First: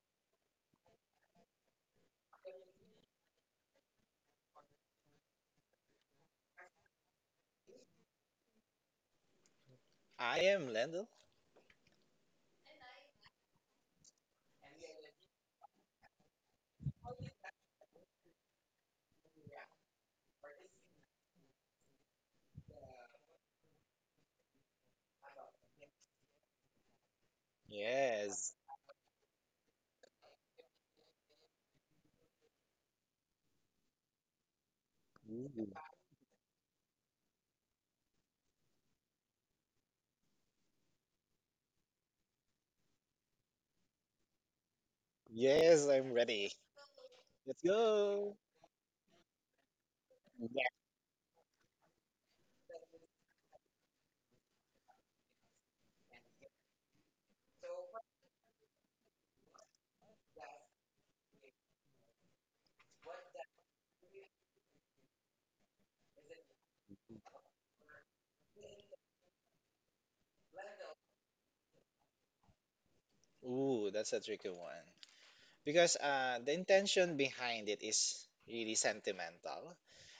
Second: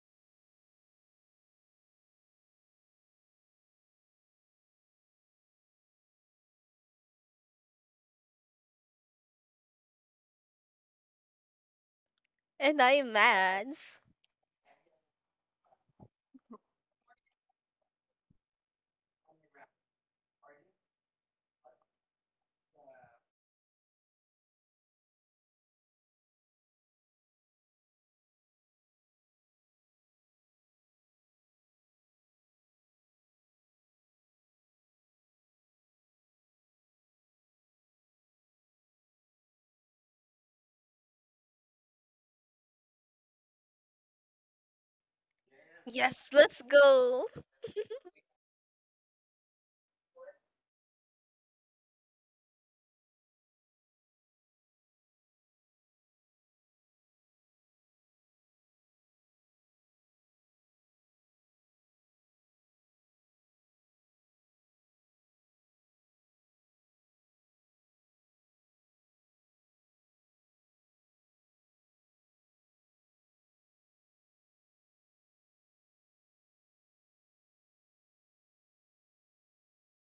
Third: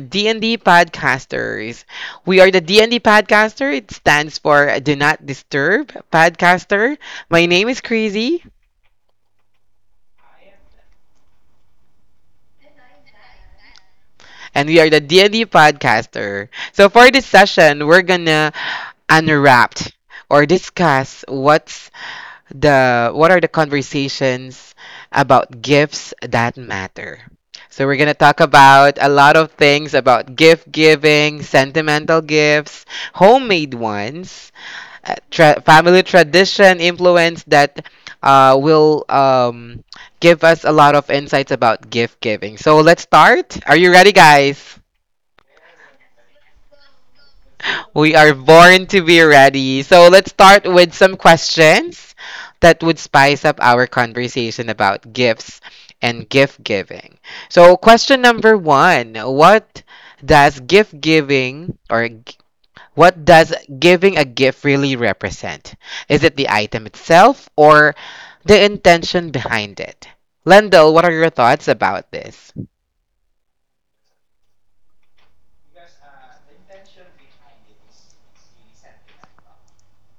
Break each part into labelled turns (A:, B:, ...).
A: D&D podcasters. We are the D&D podcaster. It stands for Do Not Disturb podcaster. My name is Crazy
B: I am Lendl.
C: And I'm Mads.
A: and we are the D&D podcaster. So for this session, we're gonna unwrap or discuss what are the conversations about gifts that matter. So we're gonna talk
B: Yes.
A: about a lot of things about gift giving, sentimental gifts, homemade ones,
B: Ooh.
A: family tradition influence that will give us a lot of insights about gift giving. So let's start. Are you ready, guys?
B: Yes, I'm
C: Yes,
B: ready.
C: let's go.
B: Let's
A: We are
B: go.
A: born to be ready. So let's
B: Yeah.
A: start with some questions that would spice up our conversation about gifts and gift giving. So, question number one. Does gift giving or g- what does giving a gift really represent? Is it the item itself or the intention behind it? Lendl, what are your thoughts about this?
B: Ooh, that's a tricky one. Because the intention behind it is really sentimental.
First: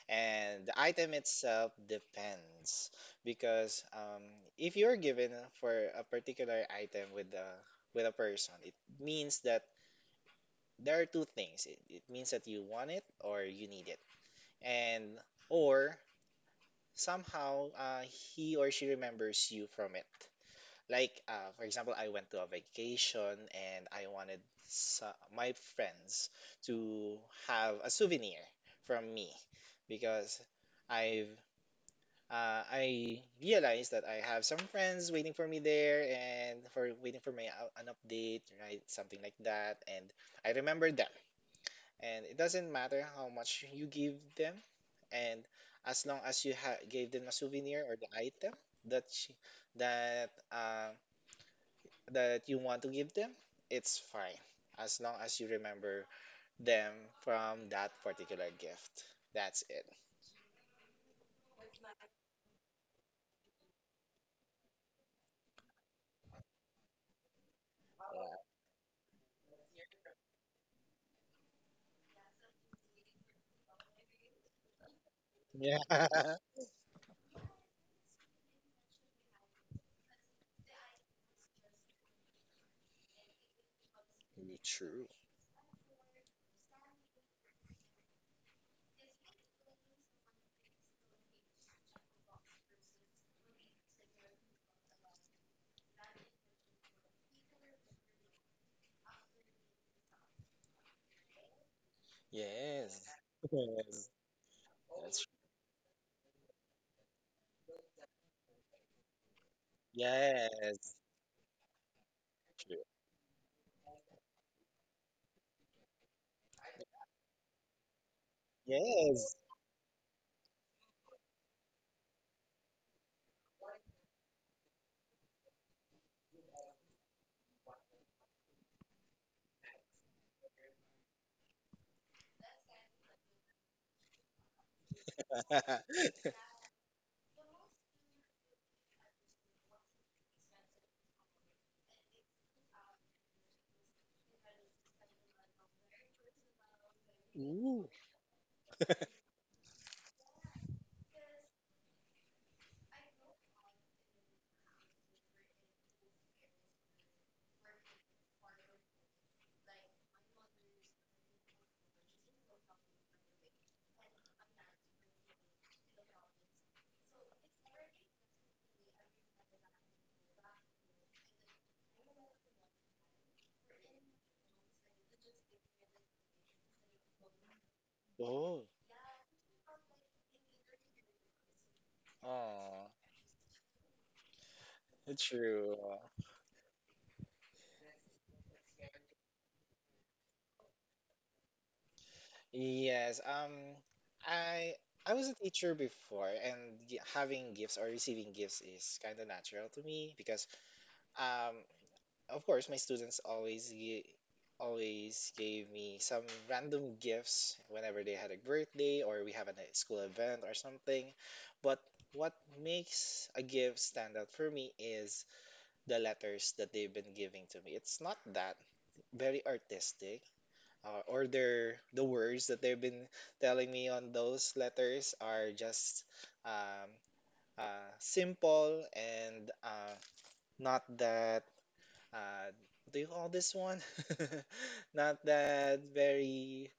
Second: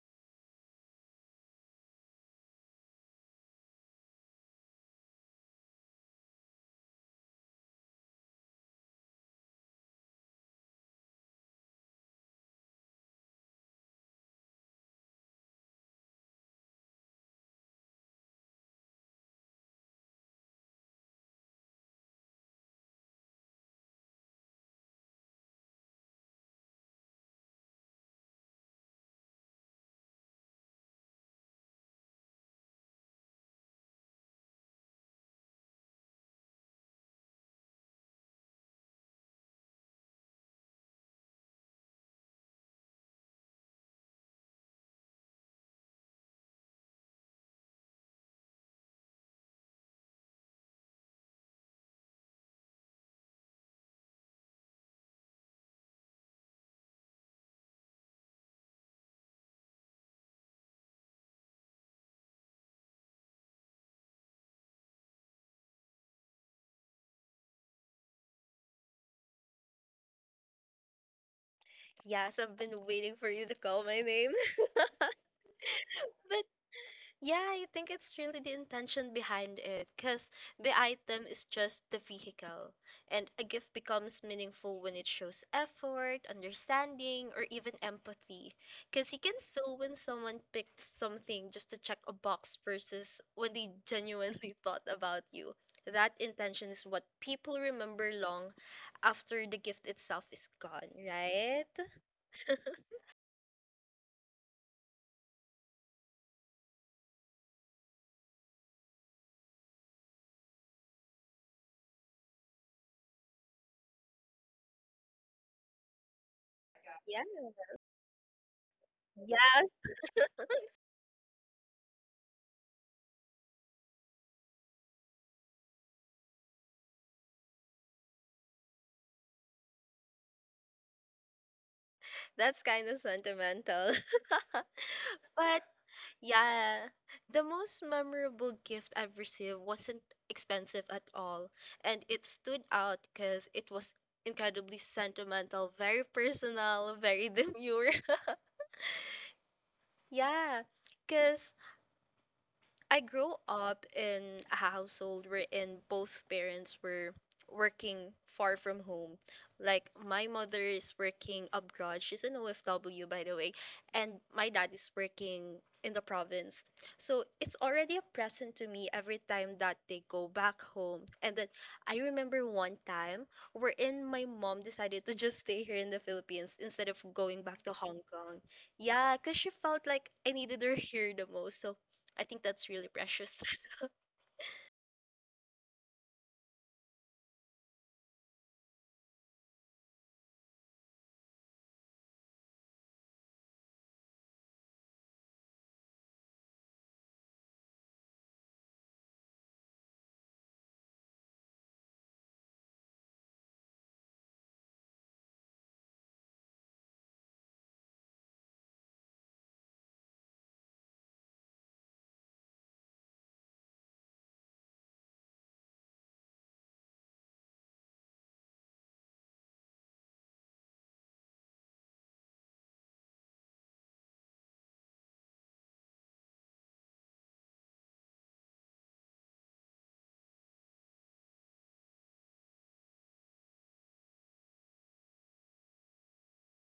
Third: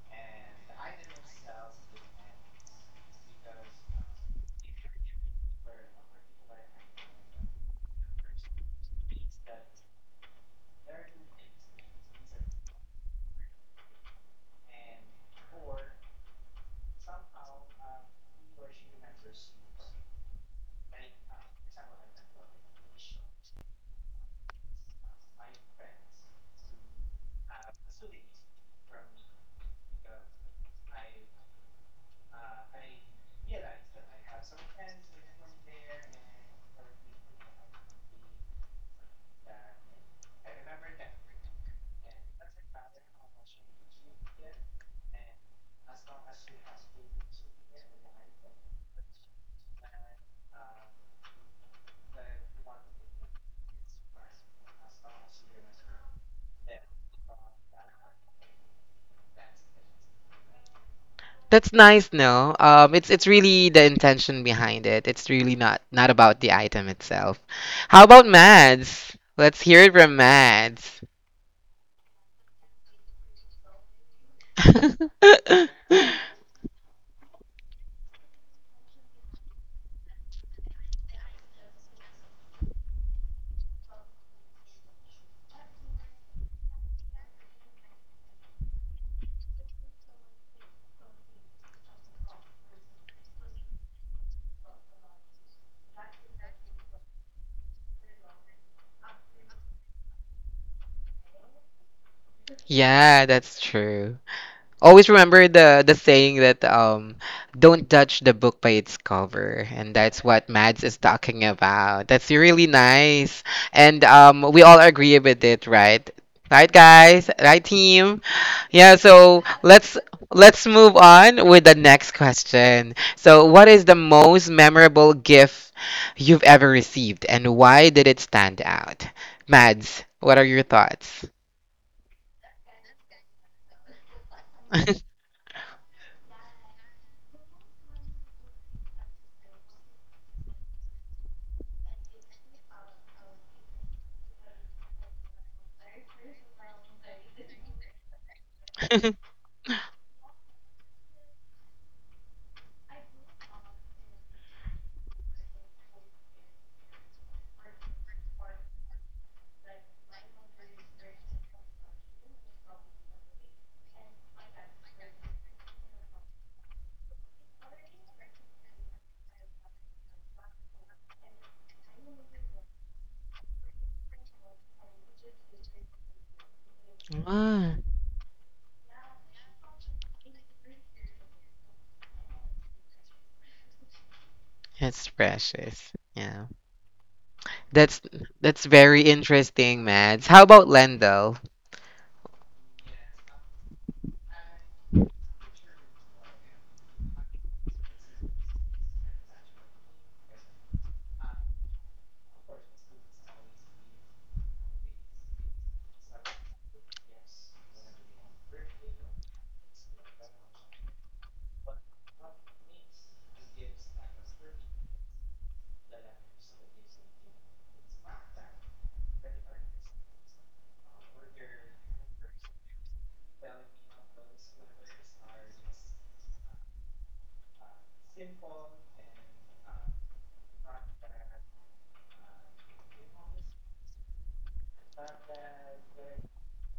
B: And the item itself depends. Because if you're given for a particular item with a person, it means that there are two things. It means that you want it or you need it. And or somehow he or she remembers you from it. Like for example, I went to a vacation and I wanted my friends to have a souvenir from me because I've I realized that I have some friends waiting for me there and for waiting for my an update, right? Something like that. And I remembered them, and it doesn't matter how much you give them, and as long as you gave them a souvenir or the item that sh- that that you want to give them, it's fine, as long as you remember them from that particular gift. That's it.
A: That's nice, no? It's really the intention behind it. It's really not about the item itself. How about Mads? Let's hear it from Mads.
C: Yes, I've been waiting for you to call my name.
B: Yeah, yeah.
C: But Yeah, I think it's really the intention behind it because the item is just the vehicle, and a gift becomes
B: Me
C: meaningful when it
B: true.
C: shows effort, understanding, or even empathy. Because you can feel when someone picked something just to check a box versus when they genuinely thought about you. That intention is what people remember long after the gift itself is gone, right?
B: Yes,
A: Yeah,
B: yes,
A: that's true.
B: that's,
A: Always remember the saying that don't judge the book by its cover, and that's what Mads
B: yes,
A: is talking about. That's really
B: true.
A: nice. And we all agree with it, right? Right,
C: Yeah.
A: guys? Right, team? Yeah,
B: Yes.
A: so
C: Yeah,
A: let's move on with the next question. So, what is the most memorable gift you've ever received and why did it stand out? Mads, what are your thoughts?
C: that's kind of sentimental. But Yeah, the most memorable gift I've received wasn't expensive at all, and it stood out because it was incredibly sentimental, very personal, very demure. Yeah, because I grew up in a household wherein both parents were working far from home. Like my mother is working abroad. She's an OFW, by the way, and my dad is working in the province. So it's already a present to me every time that they go back home. And then I remember one time wherein my mom decided to just stay here in the Philippines instead of going back to
A: Ah,
C: Hong Kong.
B: Oh.
C: Yeah, because she felt like I needed her here the most. So I think that's really
B: Oh,
C: precious.
A: that's
B: true.
A: precious. Yeah. That's that's very interesting, Mads. How about Lendl?
B: Yes. I was a teacher before, and having gifts or receiving gifts is kind of natural to me because, um, of course, my students always always gave me some random gifts whenever they had a birthday or we have a school event or something. But what makes a gift stand out for me is the letters that they've been giving to me. It's not that very artistic, or their the words that they've been telling me on those letters are just um, simple and not that uh, what do you call this one? Not that very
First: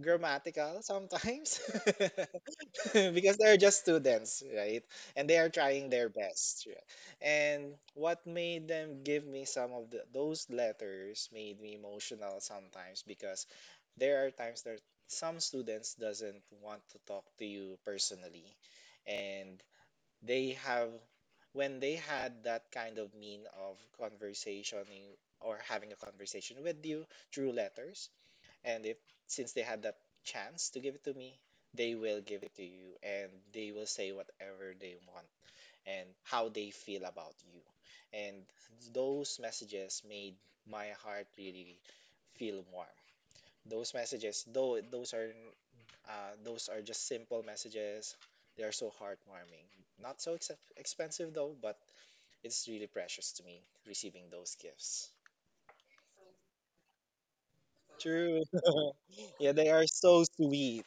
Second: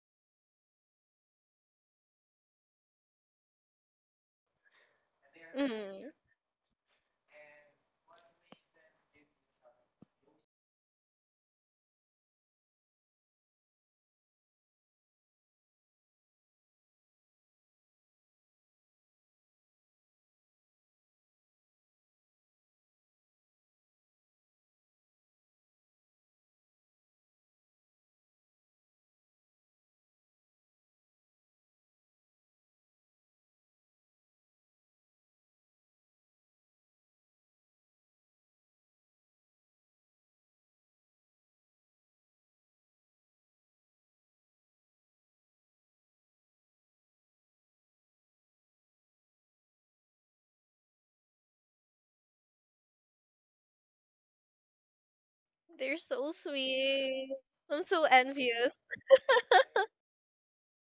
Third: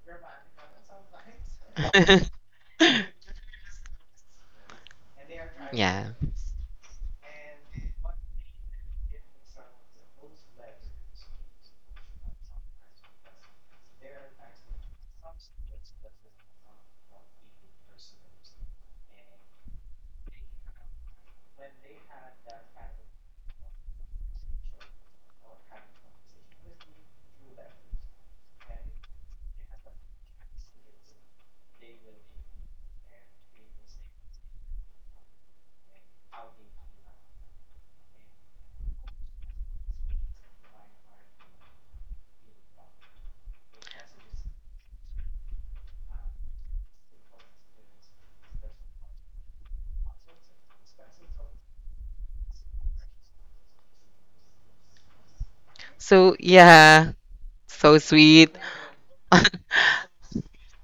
B: grammatical sometimes. Because they're just students, right? And they are trying their
A: Yeah.
C: Mm,
B: best. Yeah. And what made them give me some of the, those letters made me emotional sometimes because there are times that some students doesn't want to talk to you personally, and they have when they had that kind of mean of conversation or having a conversation with you through letters, and if since they had that chance to give it to me, they will give it to you and they will say whatever they want and how they feel about you. And those messages made my heart really feel warm. Those messages, though those are just simple messages. They are so heartwarming. Not so expensive though, but it's really precious to me receiving those gifts.
C: they're so
A: So, yeah,
C: sweet. I'm
A: so
C: so
B: True.
A: sweet.
C: envious.
B: Yeah, they are so sweet.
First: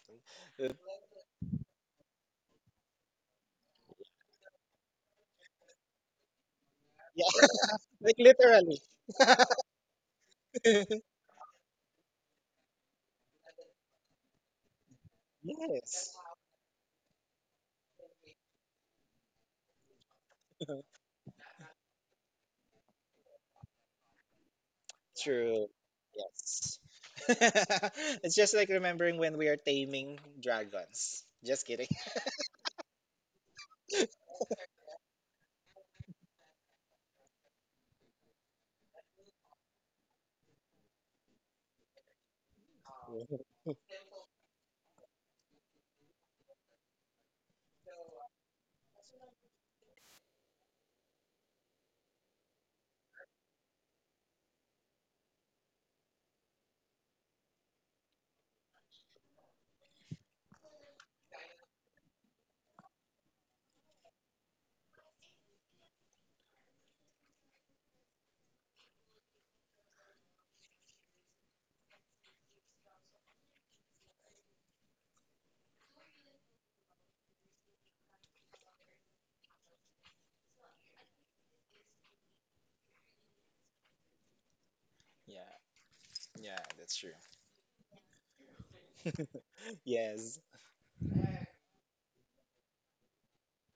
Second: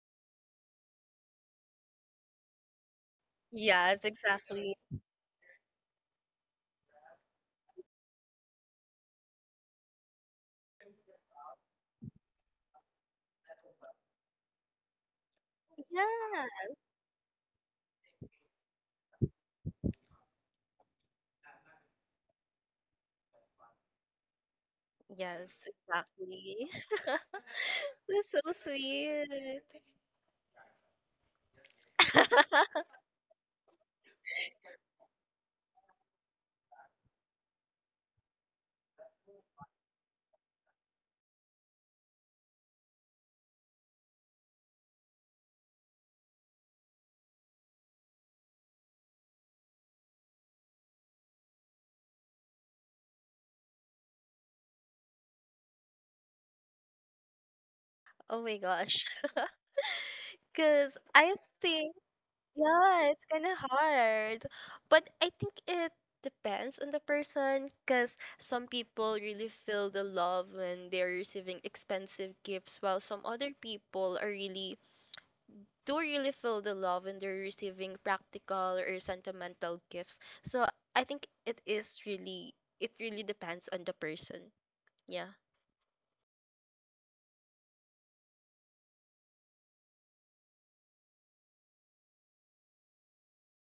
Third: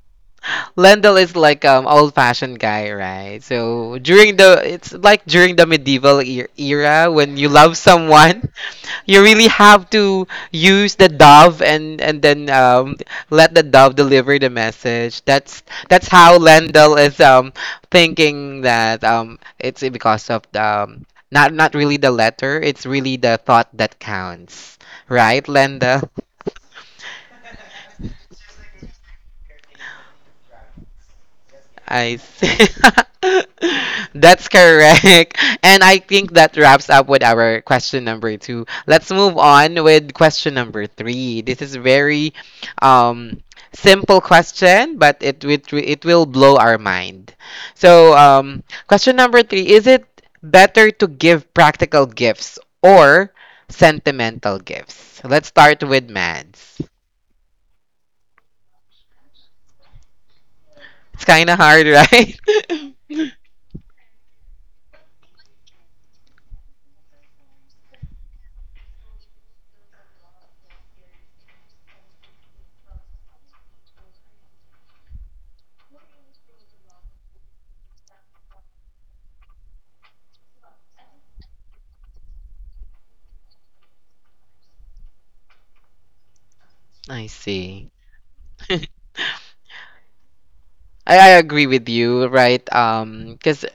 A: Lendl is like old-fashioned guy, right? So
C: Yes,
A: during the
C: exactly.
A: it's like during the medieval e era when
B: Yeah.
A: you love
B: Like
A: someone,
B: literally.
A: you really have to use the dove and then let the dove deliver the message. That's
B: Yes.
A: how
C: Yeah.
A: Lendl is thinking that it's because of the not really the letter, it's really the thought that counts, right,
C: Yes,
B: True.
A: Lendl?
C: exactly.
B: Yes.
C: That's
B: It's
C: so
B: just like remembering when we are
C: sweet.
B: taming dragons. Just kidding.
A: I see. That's correct. And I think that wraps up with our question number two. Let's move on with question number three. This is very um, simple question, but it will blow our mind. So question number three: Is it better to give practical gifts or sentimental gifts? Let's start with Mads.
C: Oh my gosh. Because
A: It's
C: I
A: kind of hard,
C: think,
A: right?
C: yeah, it's kind of hard. But I think it depends on the person. Because some people really feel the love when they're receiving expensive gifts, while some other people are really do really feel the love when they're receiving practical or sentimental gifts. So I think it is really it really depends on the person. Yeah.
B: Yeah. Yeah, that's true.
A: I see.
B: Yes.
A: I agree with you, right? Because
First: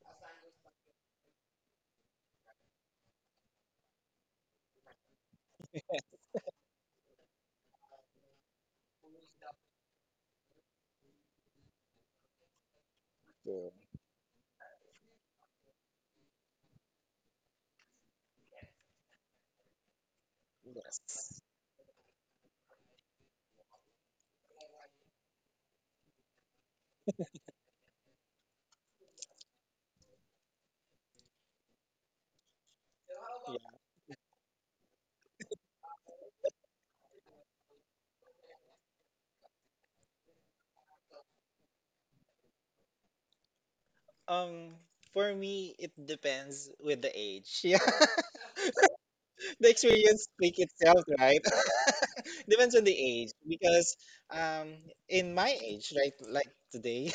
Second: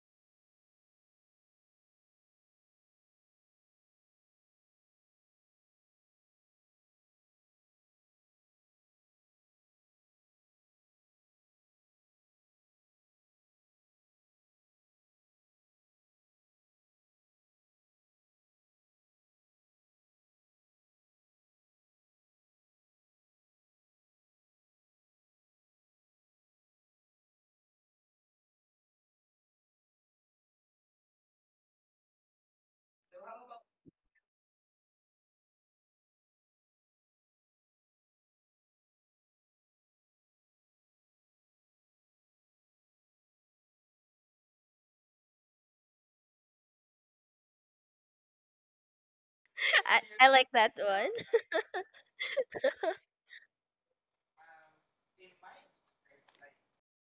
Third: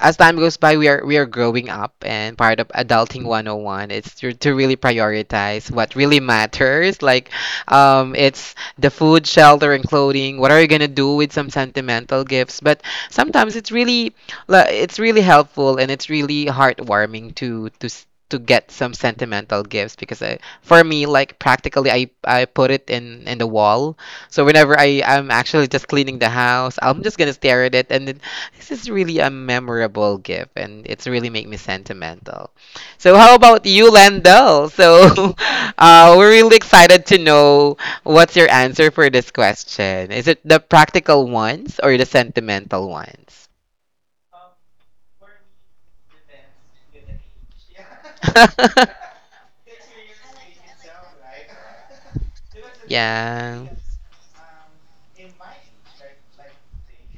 A: as time goes by, we are growing up, and part of adulting 101 is to really prioritize what really matters. Like, it's the food, shelter, and clothing. What are you gonna do with some sentimental gifts? But sometimes it's
B: True.
A: it's really helpful and it's really heartwarming to to get some sentimental gifts because for me like
B: Yes.
A: practically I put it in the wall so whenever I'm actually just cleaning the house I'm just gonna stare at it and this is really a memorable gift, and it's really make me sentimental. So, how about
B: Yeah.
A: you, Landel? So, we're really excited to know what's your answer for this question. Is it the practical ones or the sentimental ones?
B: Um, for me, it depends with the age. Yeah. The
C: I,
B: experience
C: I like
B: speak
C: that
B: itself,
C: one.
B: right? Depends on the age
A: yeah.
B: because um in my age, right, like today,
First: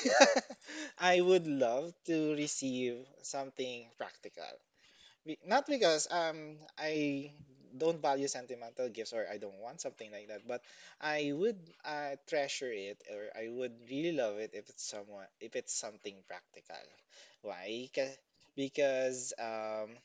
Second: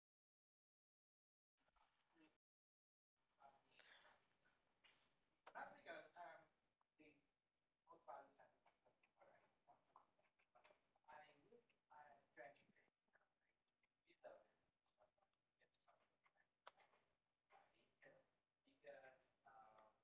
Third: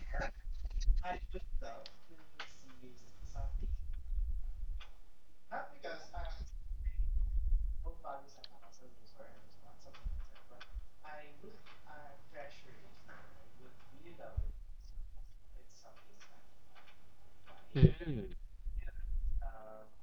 B: I would love to receive something practical. Not because I don't value sentimental gifts or I don't want something like that, but I would treasure it, or I would really love it if it's someone if it's something practical. Why? 'Cause—
A: Mhm.
B: because um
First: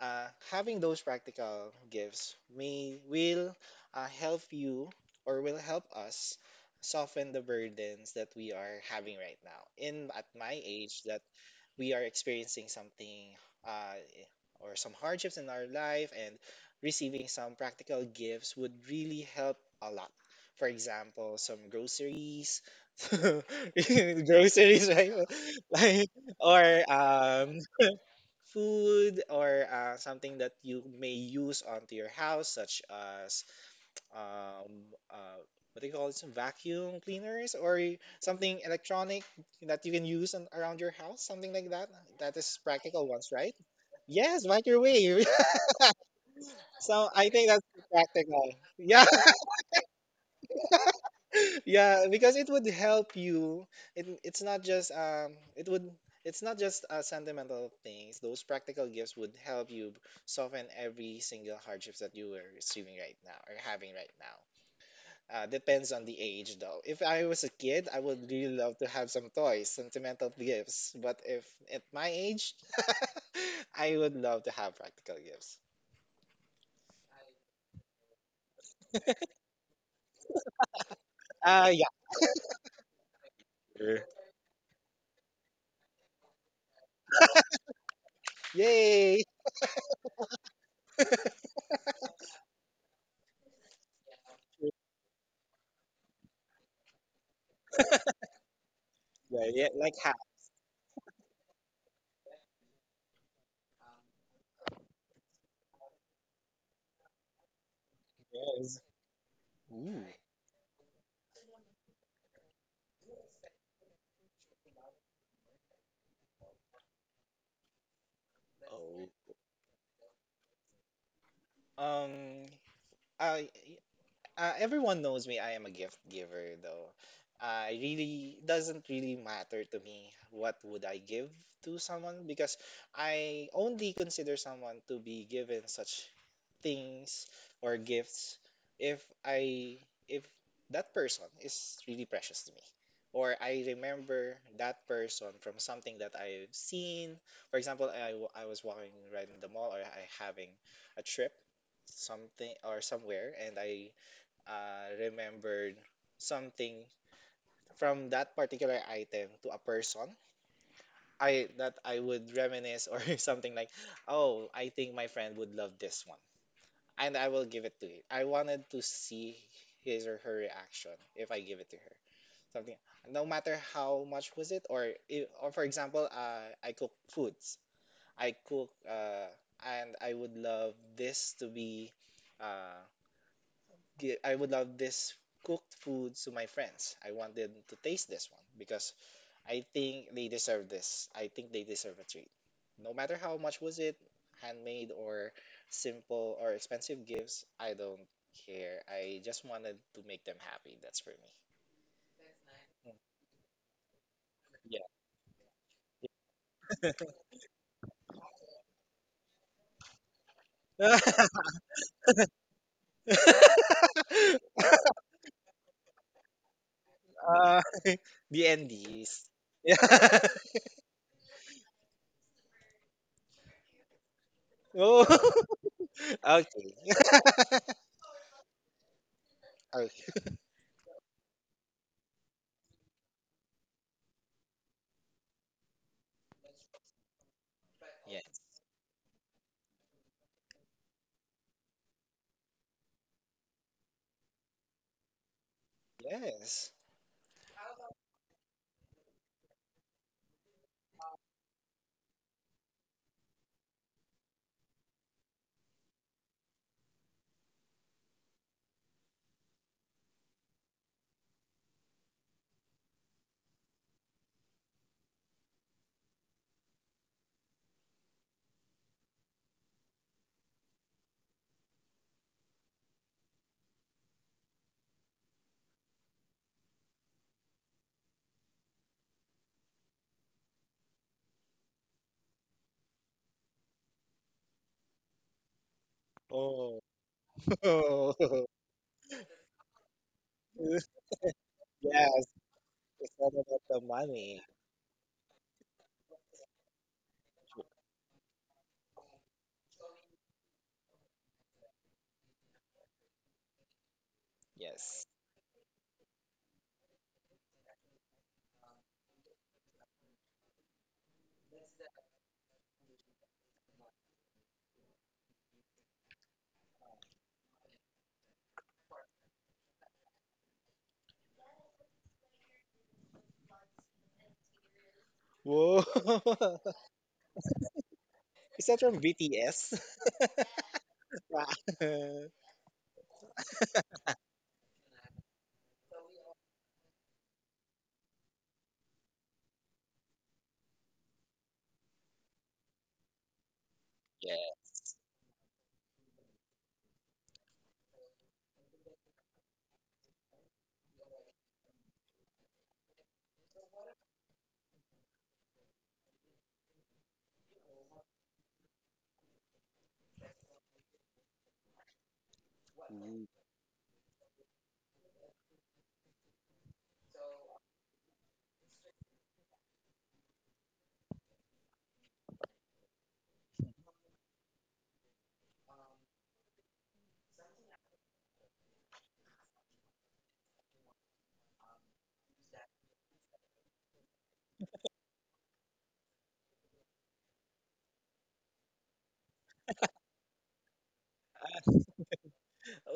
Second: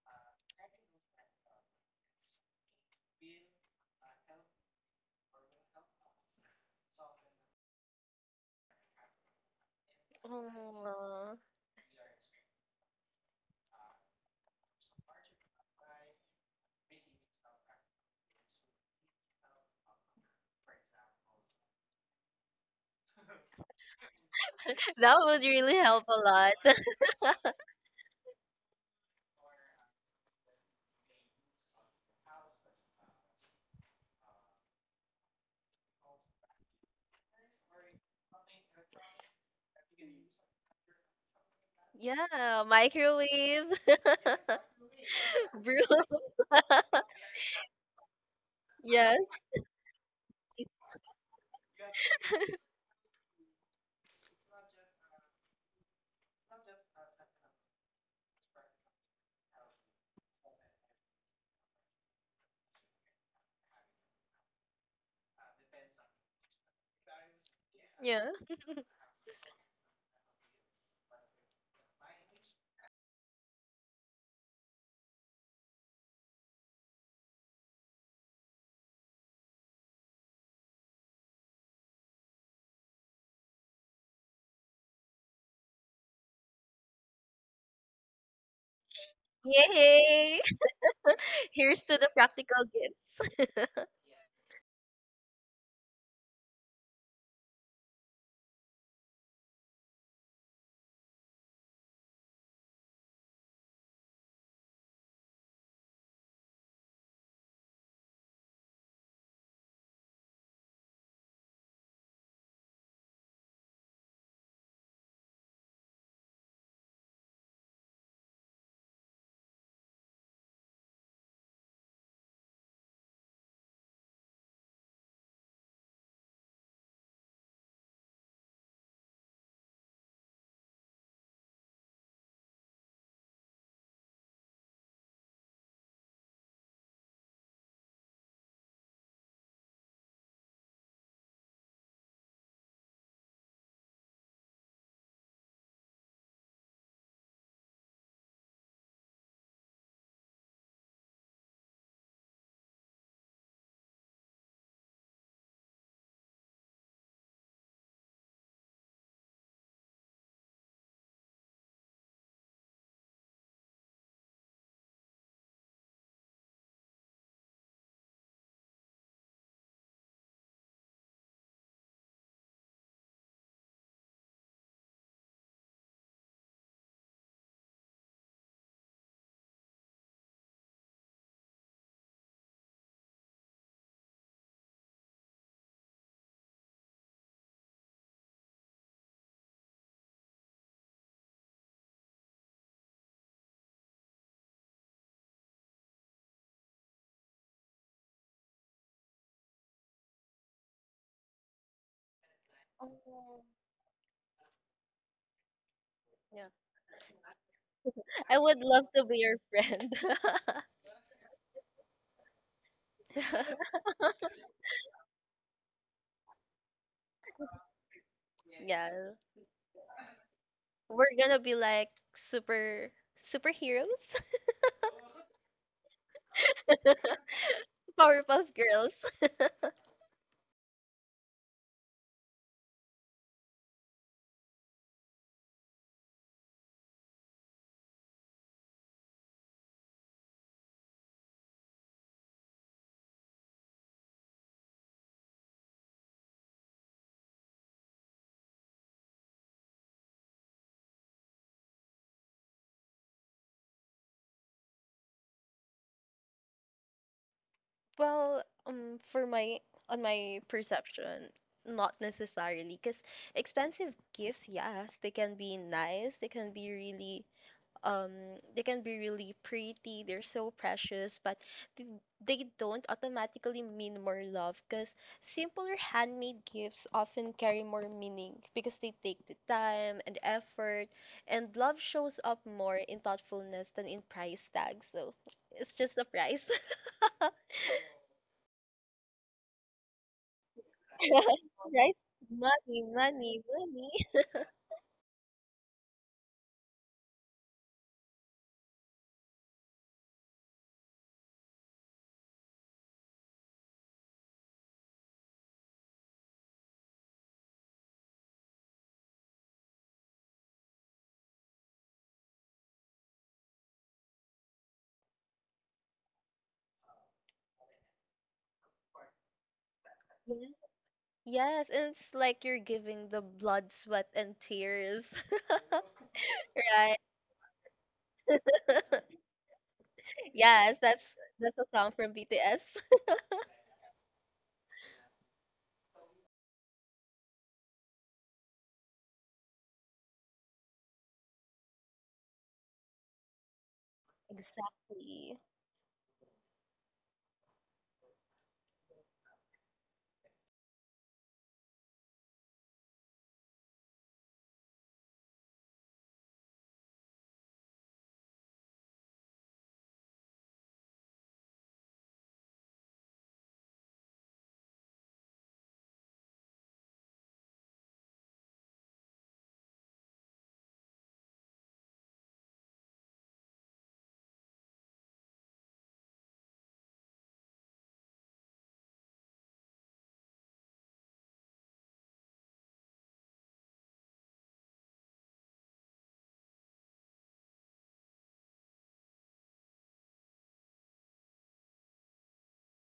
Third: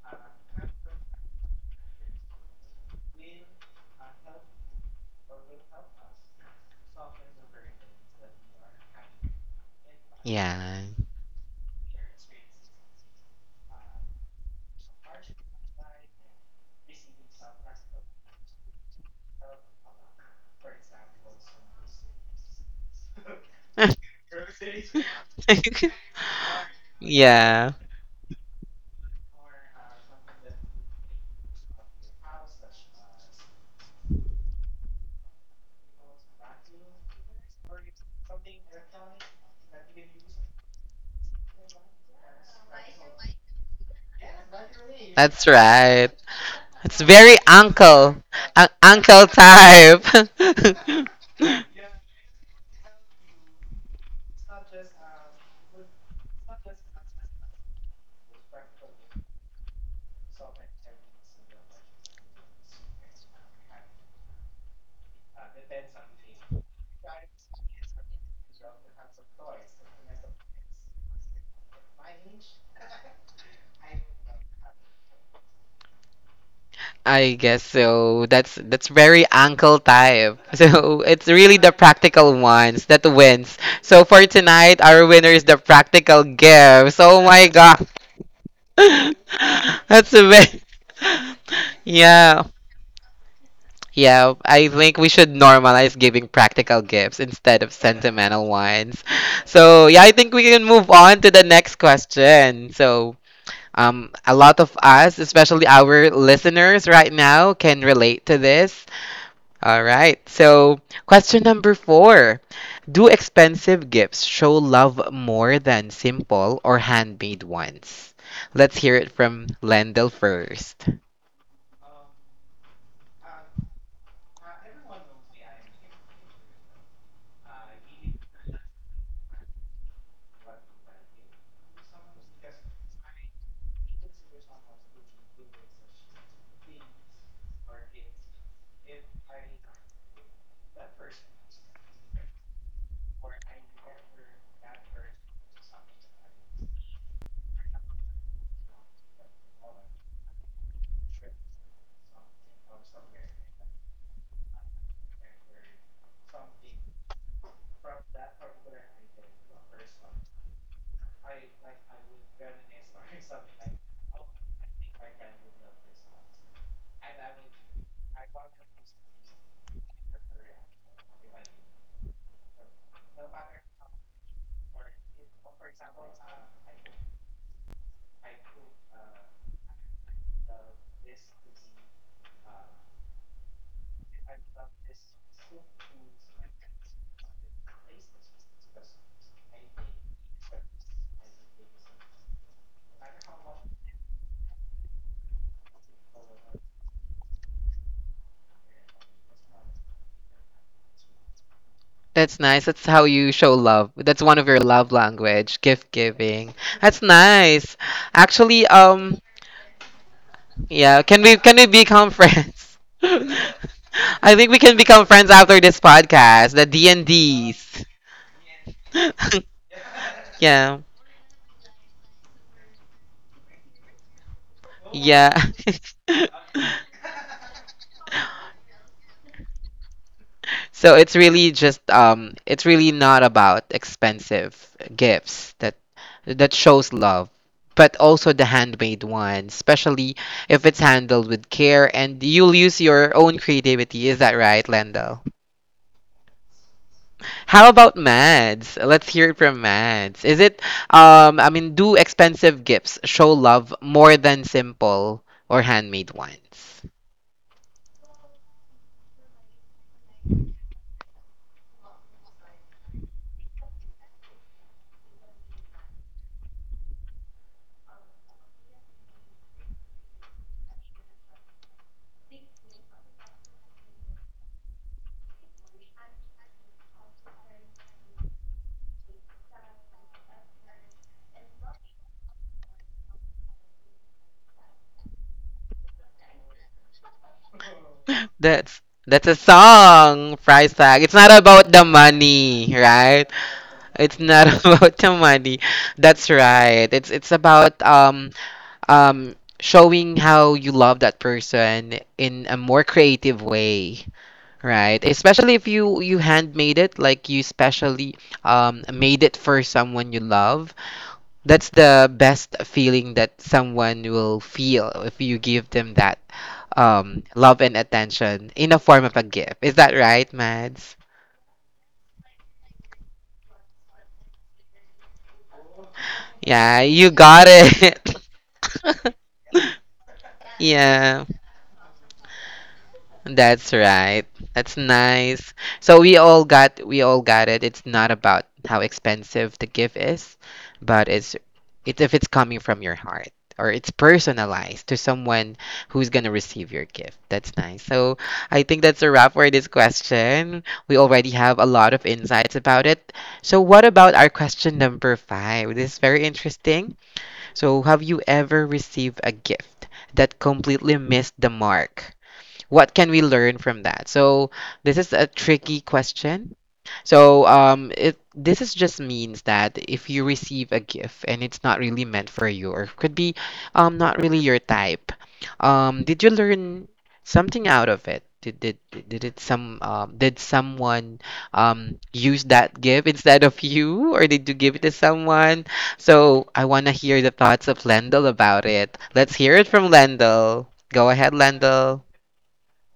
B: uh, having those practical gifts may will help you or will help us soften the burdens that we are having right now in at my
A: Yeah.
B: age that
C: Aw.
B: we are experiencing something uh, or some hardships in our life, and receiving some practical gifts would really help a lot. For example, some groceries groceries, right.
C: That would really help
B: Like
C: a lot.
B: or
A: yeah,
B: food or something that you may use onto your house, such as um, uh, what do you call it, some vacuum cleaners or something electronic that you can use on, around your house, something like that. That is
C: yeah,
B: practical ones, right?
C: microwave.
B: Yes, microwave.
A: that's
C: Brew.
A: right. It's
B: So I
A: very
B: think that's
A: uncle,
B: practical. Yeah.
C: yes.
A: uncle type.
B: Yeah, because it would help you. It's not just it would it's not just sentimental things. Those practical gifts would help you soften every single hardships that you were receiving right now or having right now. Depends on the age though. If I was a kid, I would
C: Yeah.
B: really love to have some toys, sentimental gifts, but if at my age I would love to have practical gifts.
A: I guess so. That's very uncle type. So it's really the
B: Yeah.
A: practical ones that wins. So
B: Sure.
A: for tonight, our winner is the practical gifts. Oh my god,
B: Yay.
A: that's a
C: Yay!
A: bit.
C: Here's to the
A: Yeah.
C: practical gifts.
A: Yeah, I think we should normalize giving practical gifts instead of sentimental ones.
B: Yeah, yeah,
A: So,
B: like
A: yeah, I
B: half.
A: think we can move on to the next question. So, a lot of us, especially our listeners right now, can relate to
B: Yes.
A: this. All
B: Ooh.
A: right. So, question number four. Do expensive gifts show love more than simple or handmade ones? Let's hear
B: Oh.
A: it from Lendl first.
B: Um, I everyone knows me. I am a gift giver, though. It really doesn't really matter to me what would I give to someone, because I only consider someone to be given such things or gifts if I if that person is really precious to me, or I remember that person from something that I've seen. For example, I was walking right in the mall or I having a trip something or somewhere, and I remembered something from that particular item to a person I that I would reminisce, or something like, oh, I think my friend would love this one, and I will give it to it. I wanted to see his or her reaction if I give it to her something, no matter how much was it. Or for example, I cook foods. I cook And I would love this to be uh, I would love this cooked food to my friends. I want them to taste this one because I think they deserve this. I think they deserve a treat. No matter how much was it, handmade or simple or expensive gifts, I don't care. I just wanted to make them happy. That's for me.
A: That's nice. That's
B: Mm.
A: how you show love. That's one of your
B: Yeah.
A: love language, gift
C: Yeah.
A: giving. That's nice.
C: I would
A: Actually,
C: love to be your friend.
A: yeah, can we become friends? I think we can become friends after this podcast, the
B: Uh,
A: D&Ds.
B: the
C: yeah.
B: NDs. Yeah.
A: Yeah.
C: We're gonna be like super superheroes,
B: Oh.
A: Yeah.
B: Okay.
C: Powerpuff Girls.
B: Okay.
A: So it's really just it's really not about expensive gifts that shows love, but also
B: Yes.
A: the handmade one, especially if it's handled with care and you'll use your own creativity. Is that right, Lendl?
B: Yes.
A: How about Mads? Let's hear it from Mads. Is it I mean do expensive gifts show love more than simple or handmade ones?
C: Well, for my on my perception, not necessarily, cause expensive gifts, yes, they can be nice, they can be really um they can be really pretty, they're so precious, but th- they don't automatically mean more love, because simpler handmade gifts often carry more meaning because they take the time and effort, and love shows up more in thoughtfulness than in price tags. So it's just a price.
B: Oh.
A: That's that's a song, price tag. It's not about the
C: right.
B: Yeah.
A: money,
C: Money,
B: It's
A: right?
B: not
C: money,
B: about the
C: money.
A: It's
B: money.
A: not about the money. That's right. It's it's about um showing how you love that person in a more creative way, right?
B: Yes.
A: Especially if you handmade it, like you specially made it for someone you love. That's the best feeling that someone will feel if you give them that love and attention in a form of a gift. Is that right,
C: Yeah.
A: Mads?
C: Yes, and it's like you're giving the blood, sweat, and tears.
B: Whoa.
A: Yeah,
C: right.
A: you got it.
B: Is that from BTS?
C: Yes,
A: Yeah,
C: that's a song from BTS.
A: that's right. That's nice. So we all got it. It's not about how expensive the gift is, but it's if it's coming from your heart or it's
B: Yes.
A: personalized to
C: Exactly.
A: someone who's gonna receive your gift. That's nice. So I think that's a wrap for this question. We already have a lot of insights about it. So what about our question number five? This is very interesting. So have you ever received a gift that completely missed the mark? What can we
B: Ooh.
A: learn from that? So this is a tricky question. So it this is just means that if you receive a gift and it's not really meant for you, or could be not really your type, did you learn something out of it? Did it some did someone use that gift instead of you, or did you give it to someone? So I want to hear the thoughts of Lendl about it. Let's hear it from Lendl. Go ahead, Lendl.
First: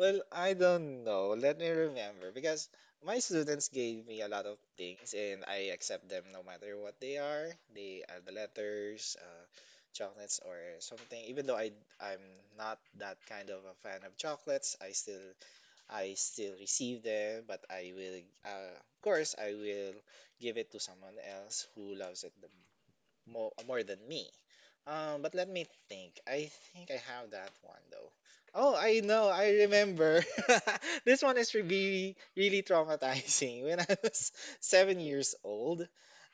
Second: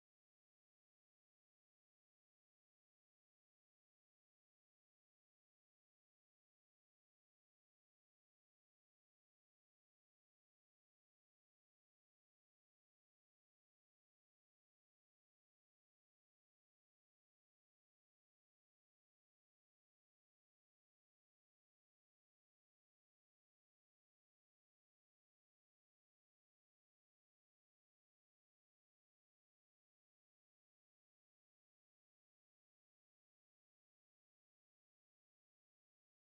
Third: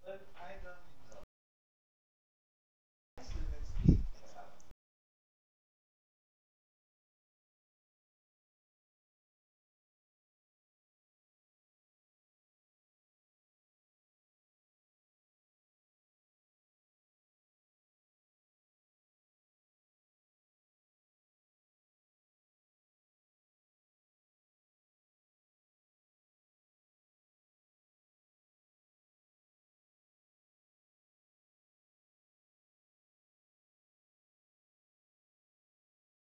B: Well, I don't know. Let me remember because my students gave me a lot of things and I accept them no matter what they are. They are the letters, chocolates or something. Even though I'm not that kind of a fan of chocolates, I still receive them, but I will, of course, I will give it to someone else who loves it the more than me. But let me think. I think I have that one though. Oh, I know. I remember. This one is really traumatizing. When I was 7 years old,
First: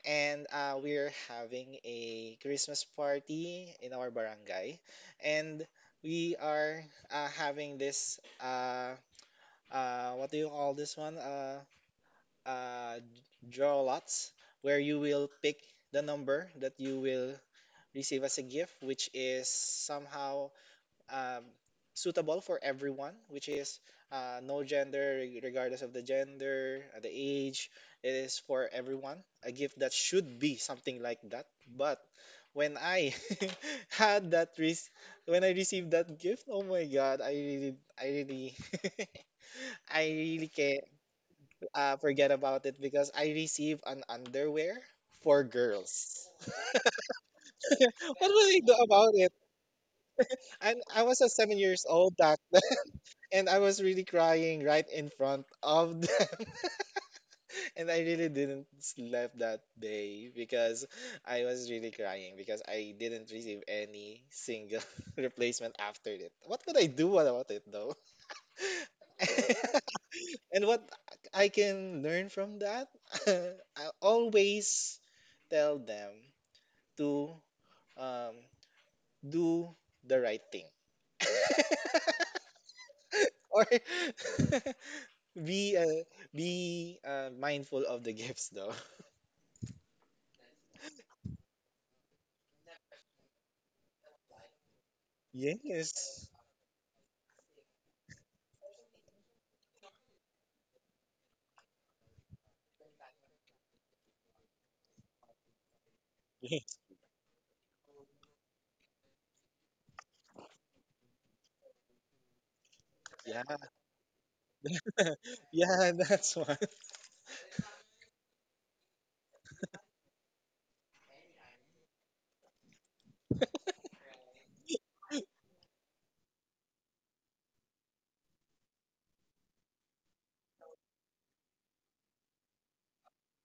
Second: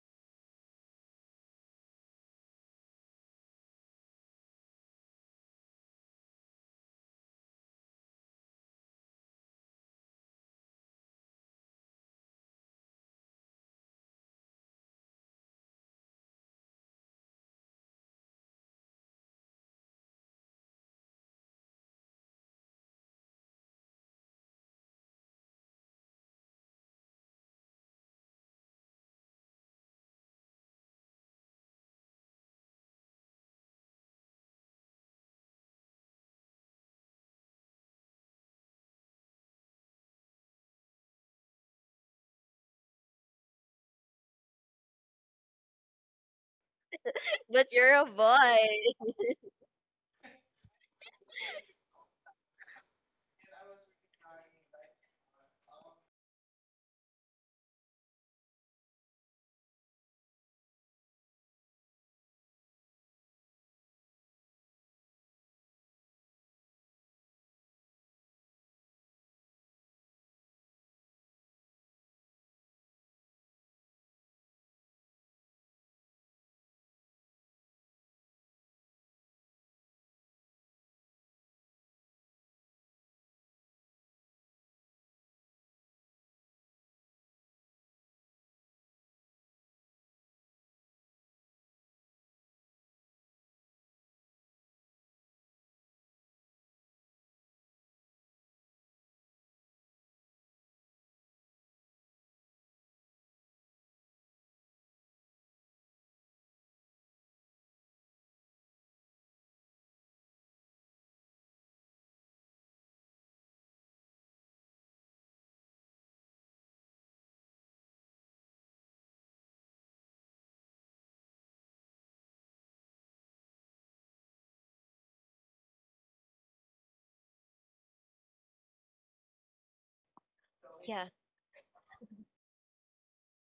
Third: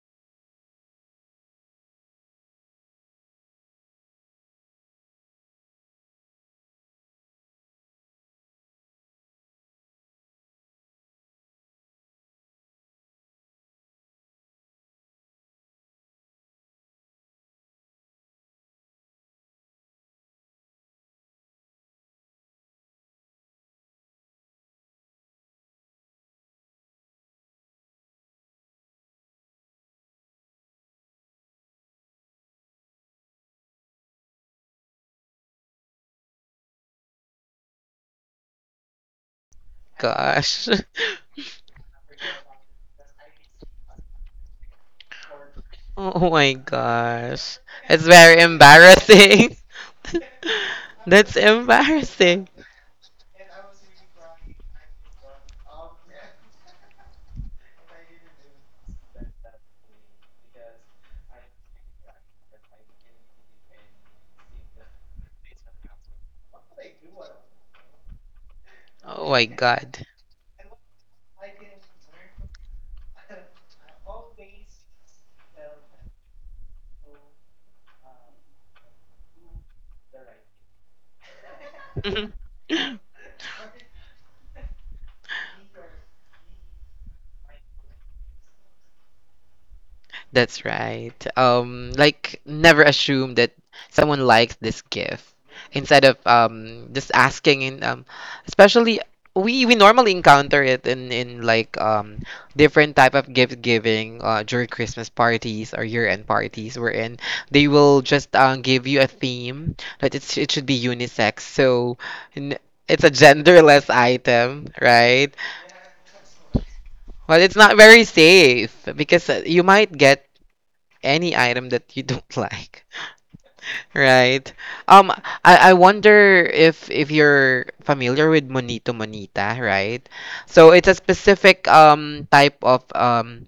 B: and we're having a Christmas party in our barangay, and we are having this. What do you call this one? Uh, Draw lots, where you will pick the number that you will receive as a gift, which is somehow um, suitable for everyone, which is no gender, regardless of the gender, the age. It is for everyone. A gift that should be something like that. But when I had that risk, when I received that gift, oh my god, I really, I really
A: Gosh.
B: can forget about it, because I received an underwear for girls.
A: Oh my gosh.
C: But you're
A: It's
C: a
B: What
A: very
B: will I do
C: boy.
B: about it?
A: embarrassing.
B: And I was a
A: That's
B: 7 years old that,
A: embarrassing.
B: and I was really crying right in front of them, and I really didn't sleep that day because I was really crying because I didn't receive any single replacement after it. What could I do about it though?
A: Oh my god.
B: And what I can learn from that, I always tell them to um, do the right thing or be uh, be mindful of the gifts though.
A: That's right. Like never assume that someone likes this gift.
B: Yes, yes.
A: Instead of just asking and especially we normally encounter it in like different type of gift giving during Christmas parties or year-end parties wherein they will just give you a theme that it should be unisex. So n it's a
B: Yeah,
A: genderless item, right?
B: yeah, that's one.
A: Well, it's not very safe because you might get any item that you don't like, right? Um, I wonder if you're familiar with monito monita, right? So it's a
C: Yeah.
A: specific type of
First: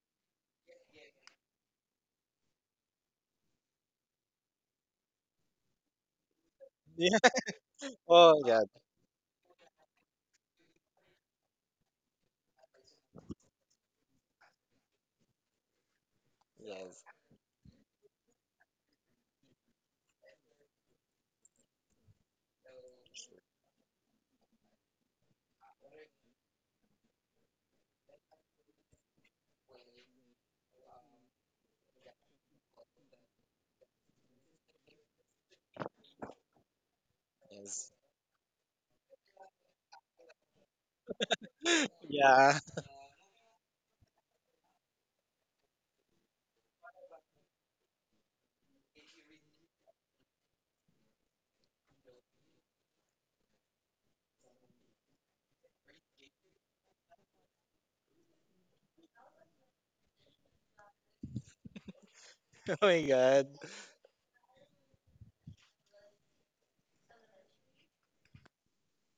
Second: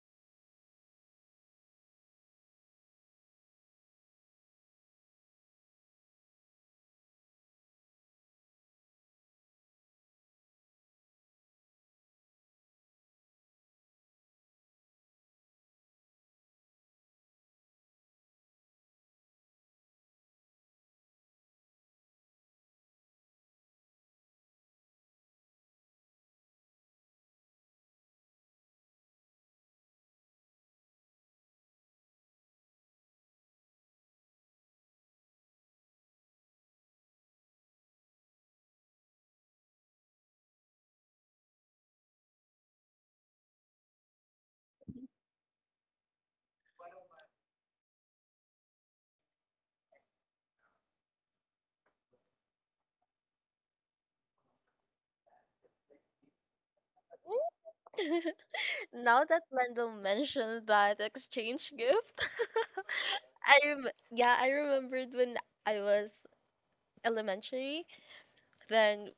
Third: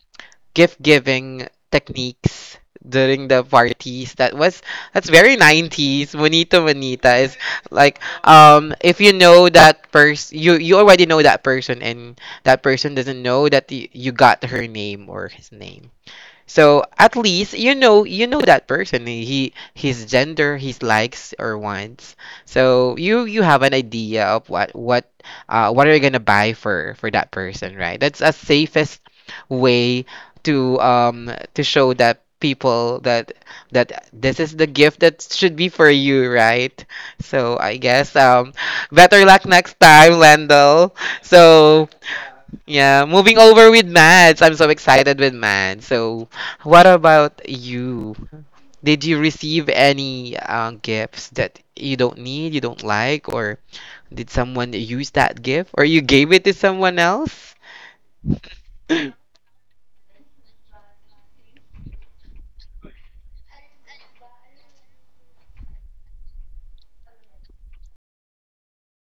A: gift giving techniques during the parties that's very 90s. Monito
B: Yeah.
A: monita is like
B: Oh yeah.
A: if you know that person you already know that person and that person doesn't know that you got her name or his name so
B: Yes,
A: at least you know that person. He his gender, his likes or wants. So you have an idea of what are you gonna buy for that person, right? That's a safest way to show that people that this is the gift that should be for you, right? So I
B: yes.
A: guess better luck next time, Lendl. So
B: Yeah.
A: yeah, moving over with Mads. I'm so excited with Mads. So, what about you? Did you receive any gifts that you don't need, you don't like, or did someone use that gift, or you gave it to someone else?
C: Mm. Now that Mendel mentioned that exchange gift,
B: Oh my god.
C: yeah, I remembered when I was elementary, then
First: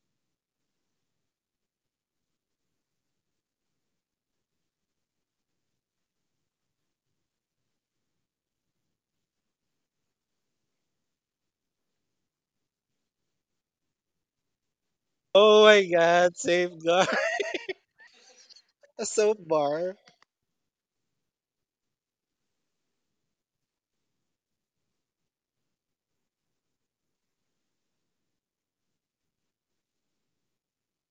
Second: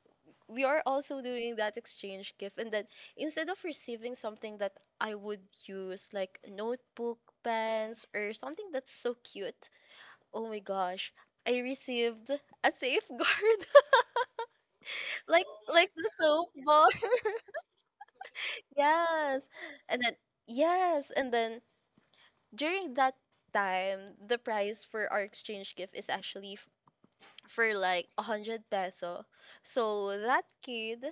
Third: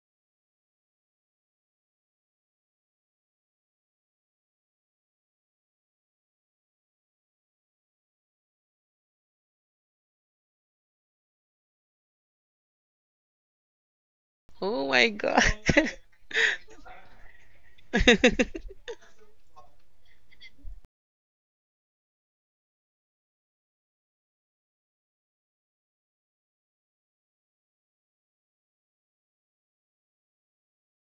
C: we are also doing that exchange gift, and then instead of receiving something that I would use like notebook, pens, or something that's so cute, oh my gosh, I received a safeguard.
A: Oh my god.
C: like
B: Oh my
C: like the
B: god,
C: soap bar.
B: safeguard. A soap
C: yes.
B: bar.
C: And then yes, and then during that time, the price for our exchange gift is actually for like a hundred peso. So that kid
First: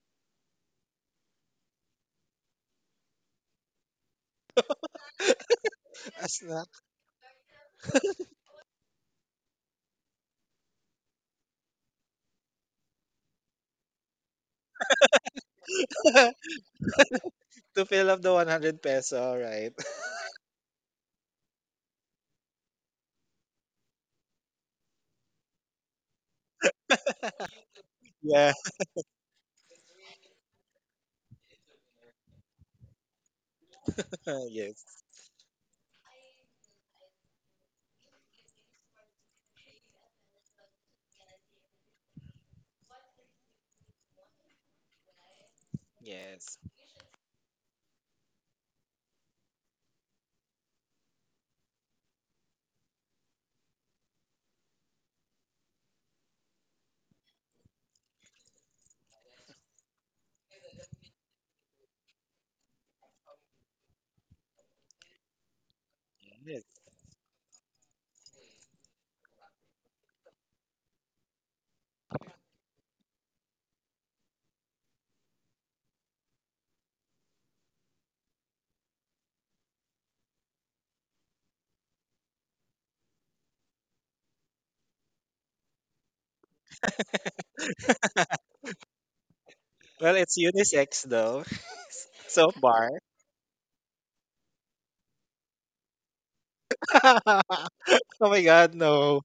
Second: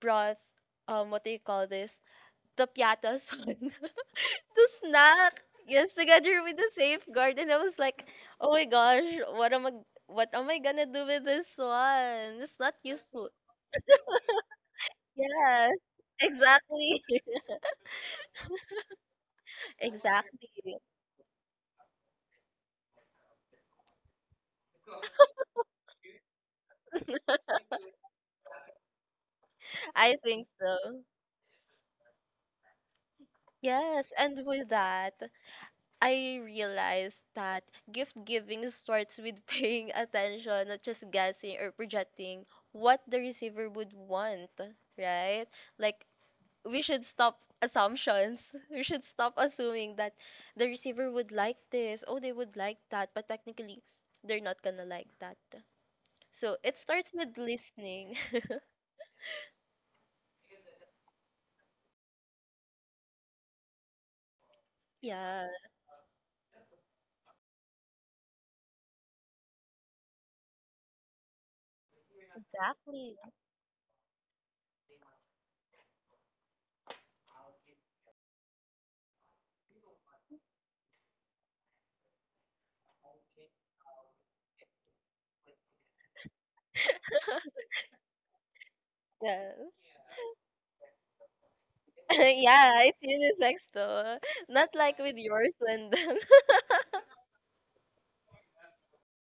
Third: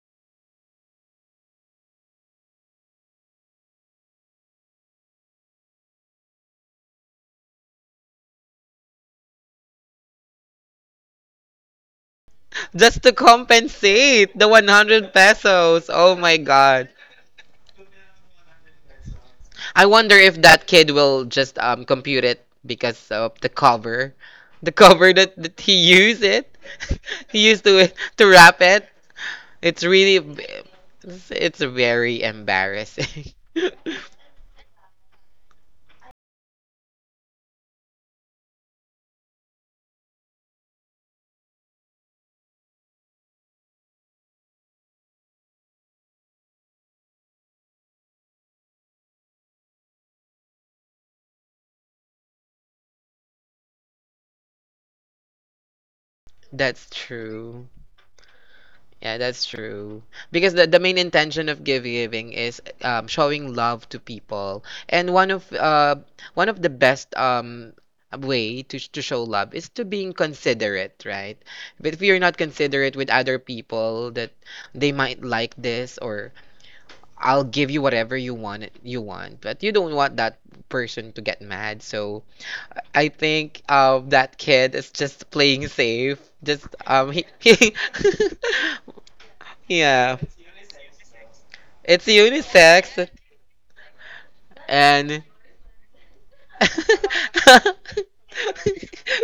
C: brought what do you call this? The piatas one. The snack. Yes,
B: A
C: together with
B: snack.
C: the safeguard. And I was like, oh my gosh, what am I, what am I gonna do with this one? It's not
A: Just to
C: useful.
A: compensate the 100
C: Yes,
A: pesos. Oh my god.
C: exactly.
B: To fill up the 100 peso, right.
A: I wonder if that
C: Exactly.
A: kid will just compute it because of the cover, the cover that he used it, he used to it to
B: Yeah.
A: wrap it. It's
C: I think so.
A: it's very embarrassing.
C: Yes, and with
B: Yes,
C: that, I realized that gift giving starts with paying attention, not just guessing or projecting what the receiver would want, right? Like,
B: yes,
C: we should stop assumptions. We should stop assuming that the receiver would like this, oh, they would like that, but technically, they're not gonna like that. So, it
A: That's
C: starts with
A: true.
C: listening.
A: Yeah, that's true. Because the main intention of give giving is showing love to people. And
C: yeah,
A: one
B: yes.
A: of the best way to to show love is to being considerate, right? But if you're not considerate with
C: exactly.
A: other people that they might like this or I'll give you whatever you want, but you don't want that person to get mad. So I think that kid is just playing safe. Just he
C: Yes.
B: Well,
A: yeah.
B: it's unisex though,
A: It's
B: so
C: yeah,
B: far.
C: it's
A: unisex
C: unisex though. Not like with
A: and
C: yours, Lyndon.
B: Oh my God, no.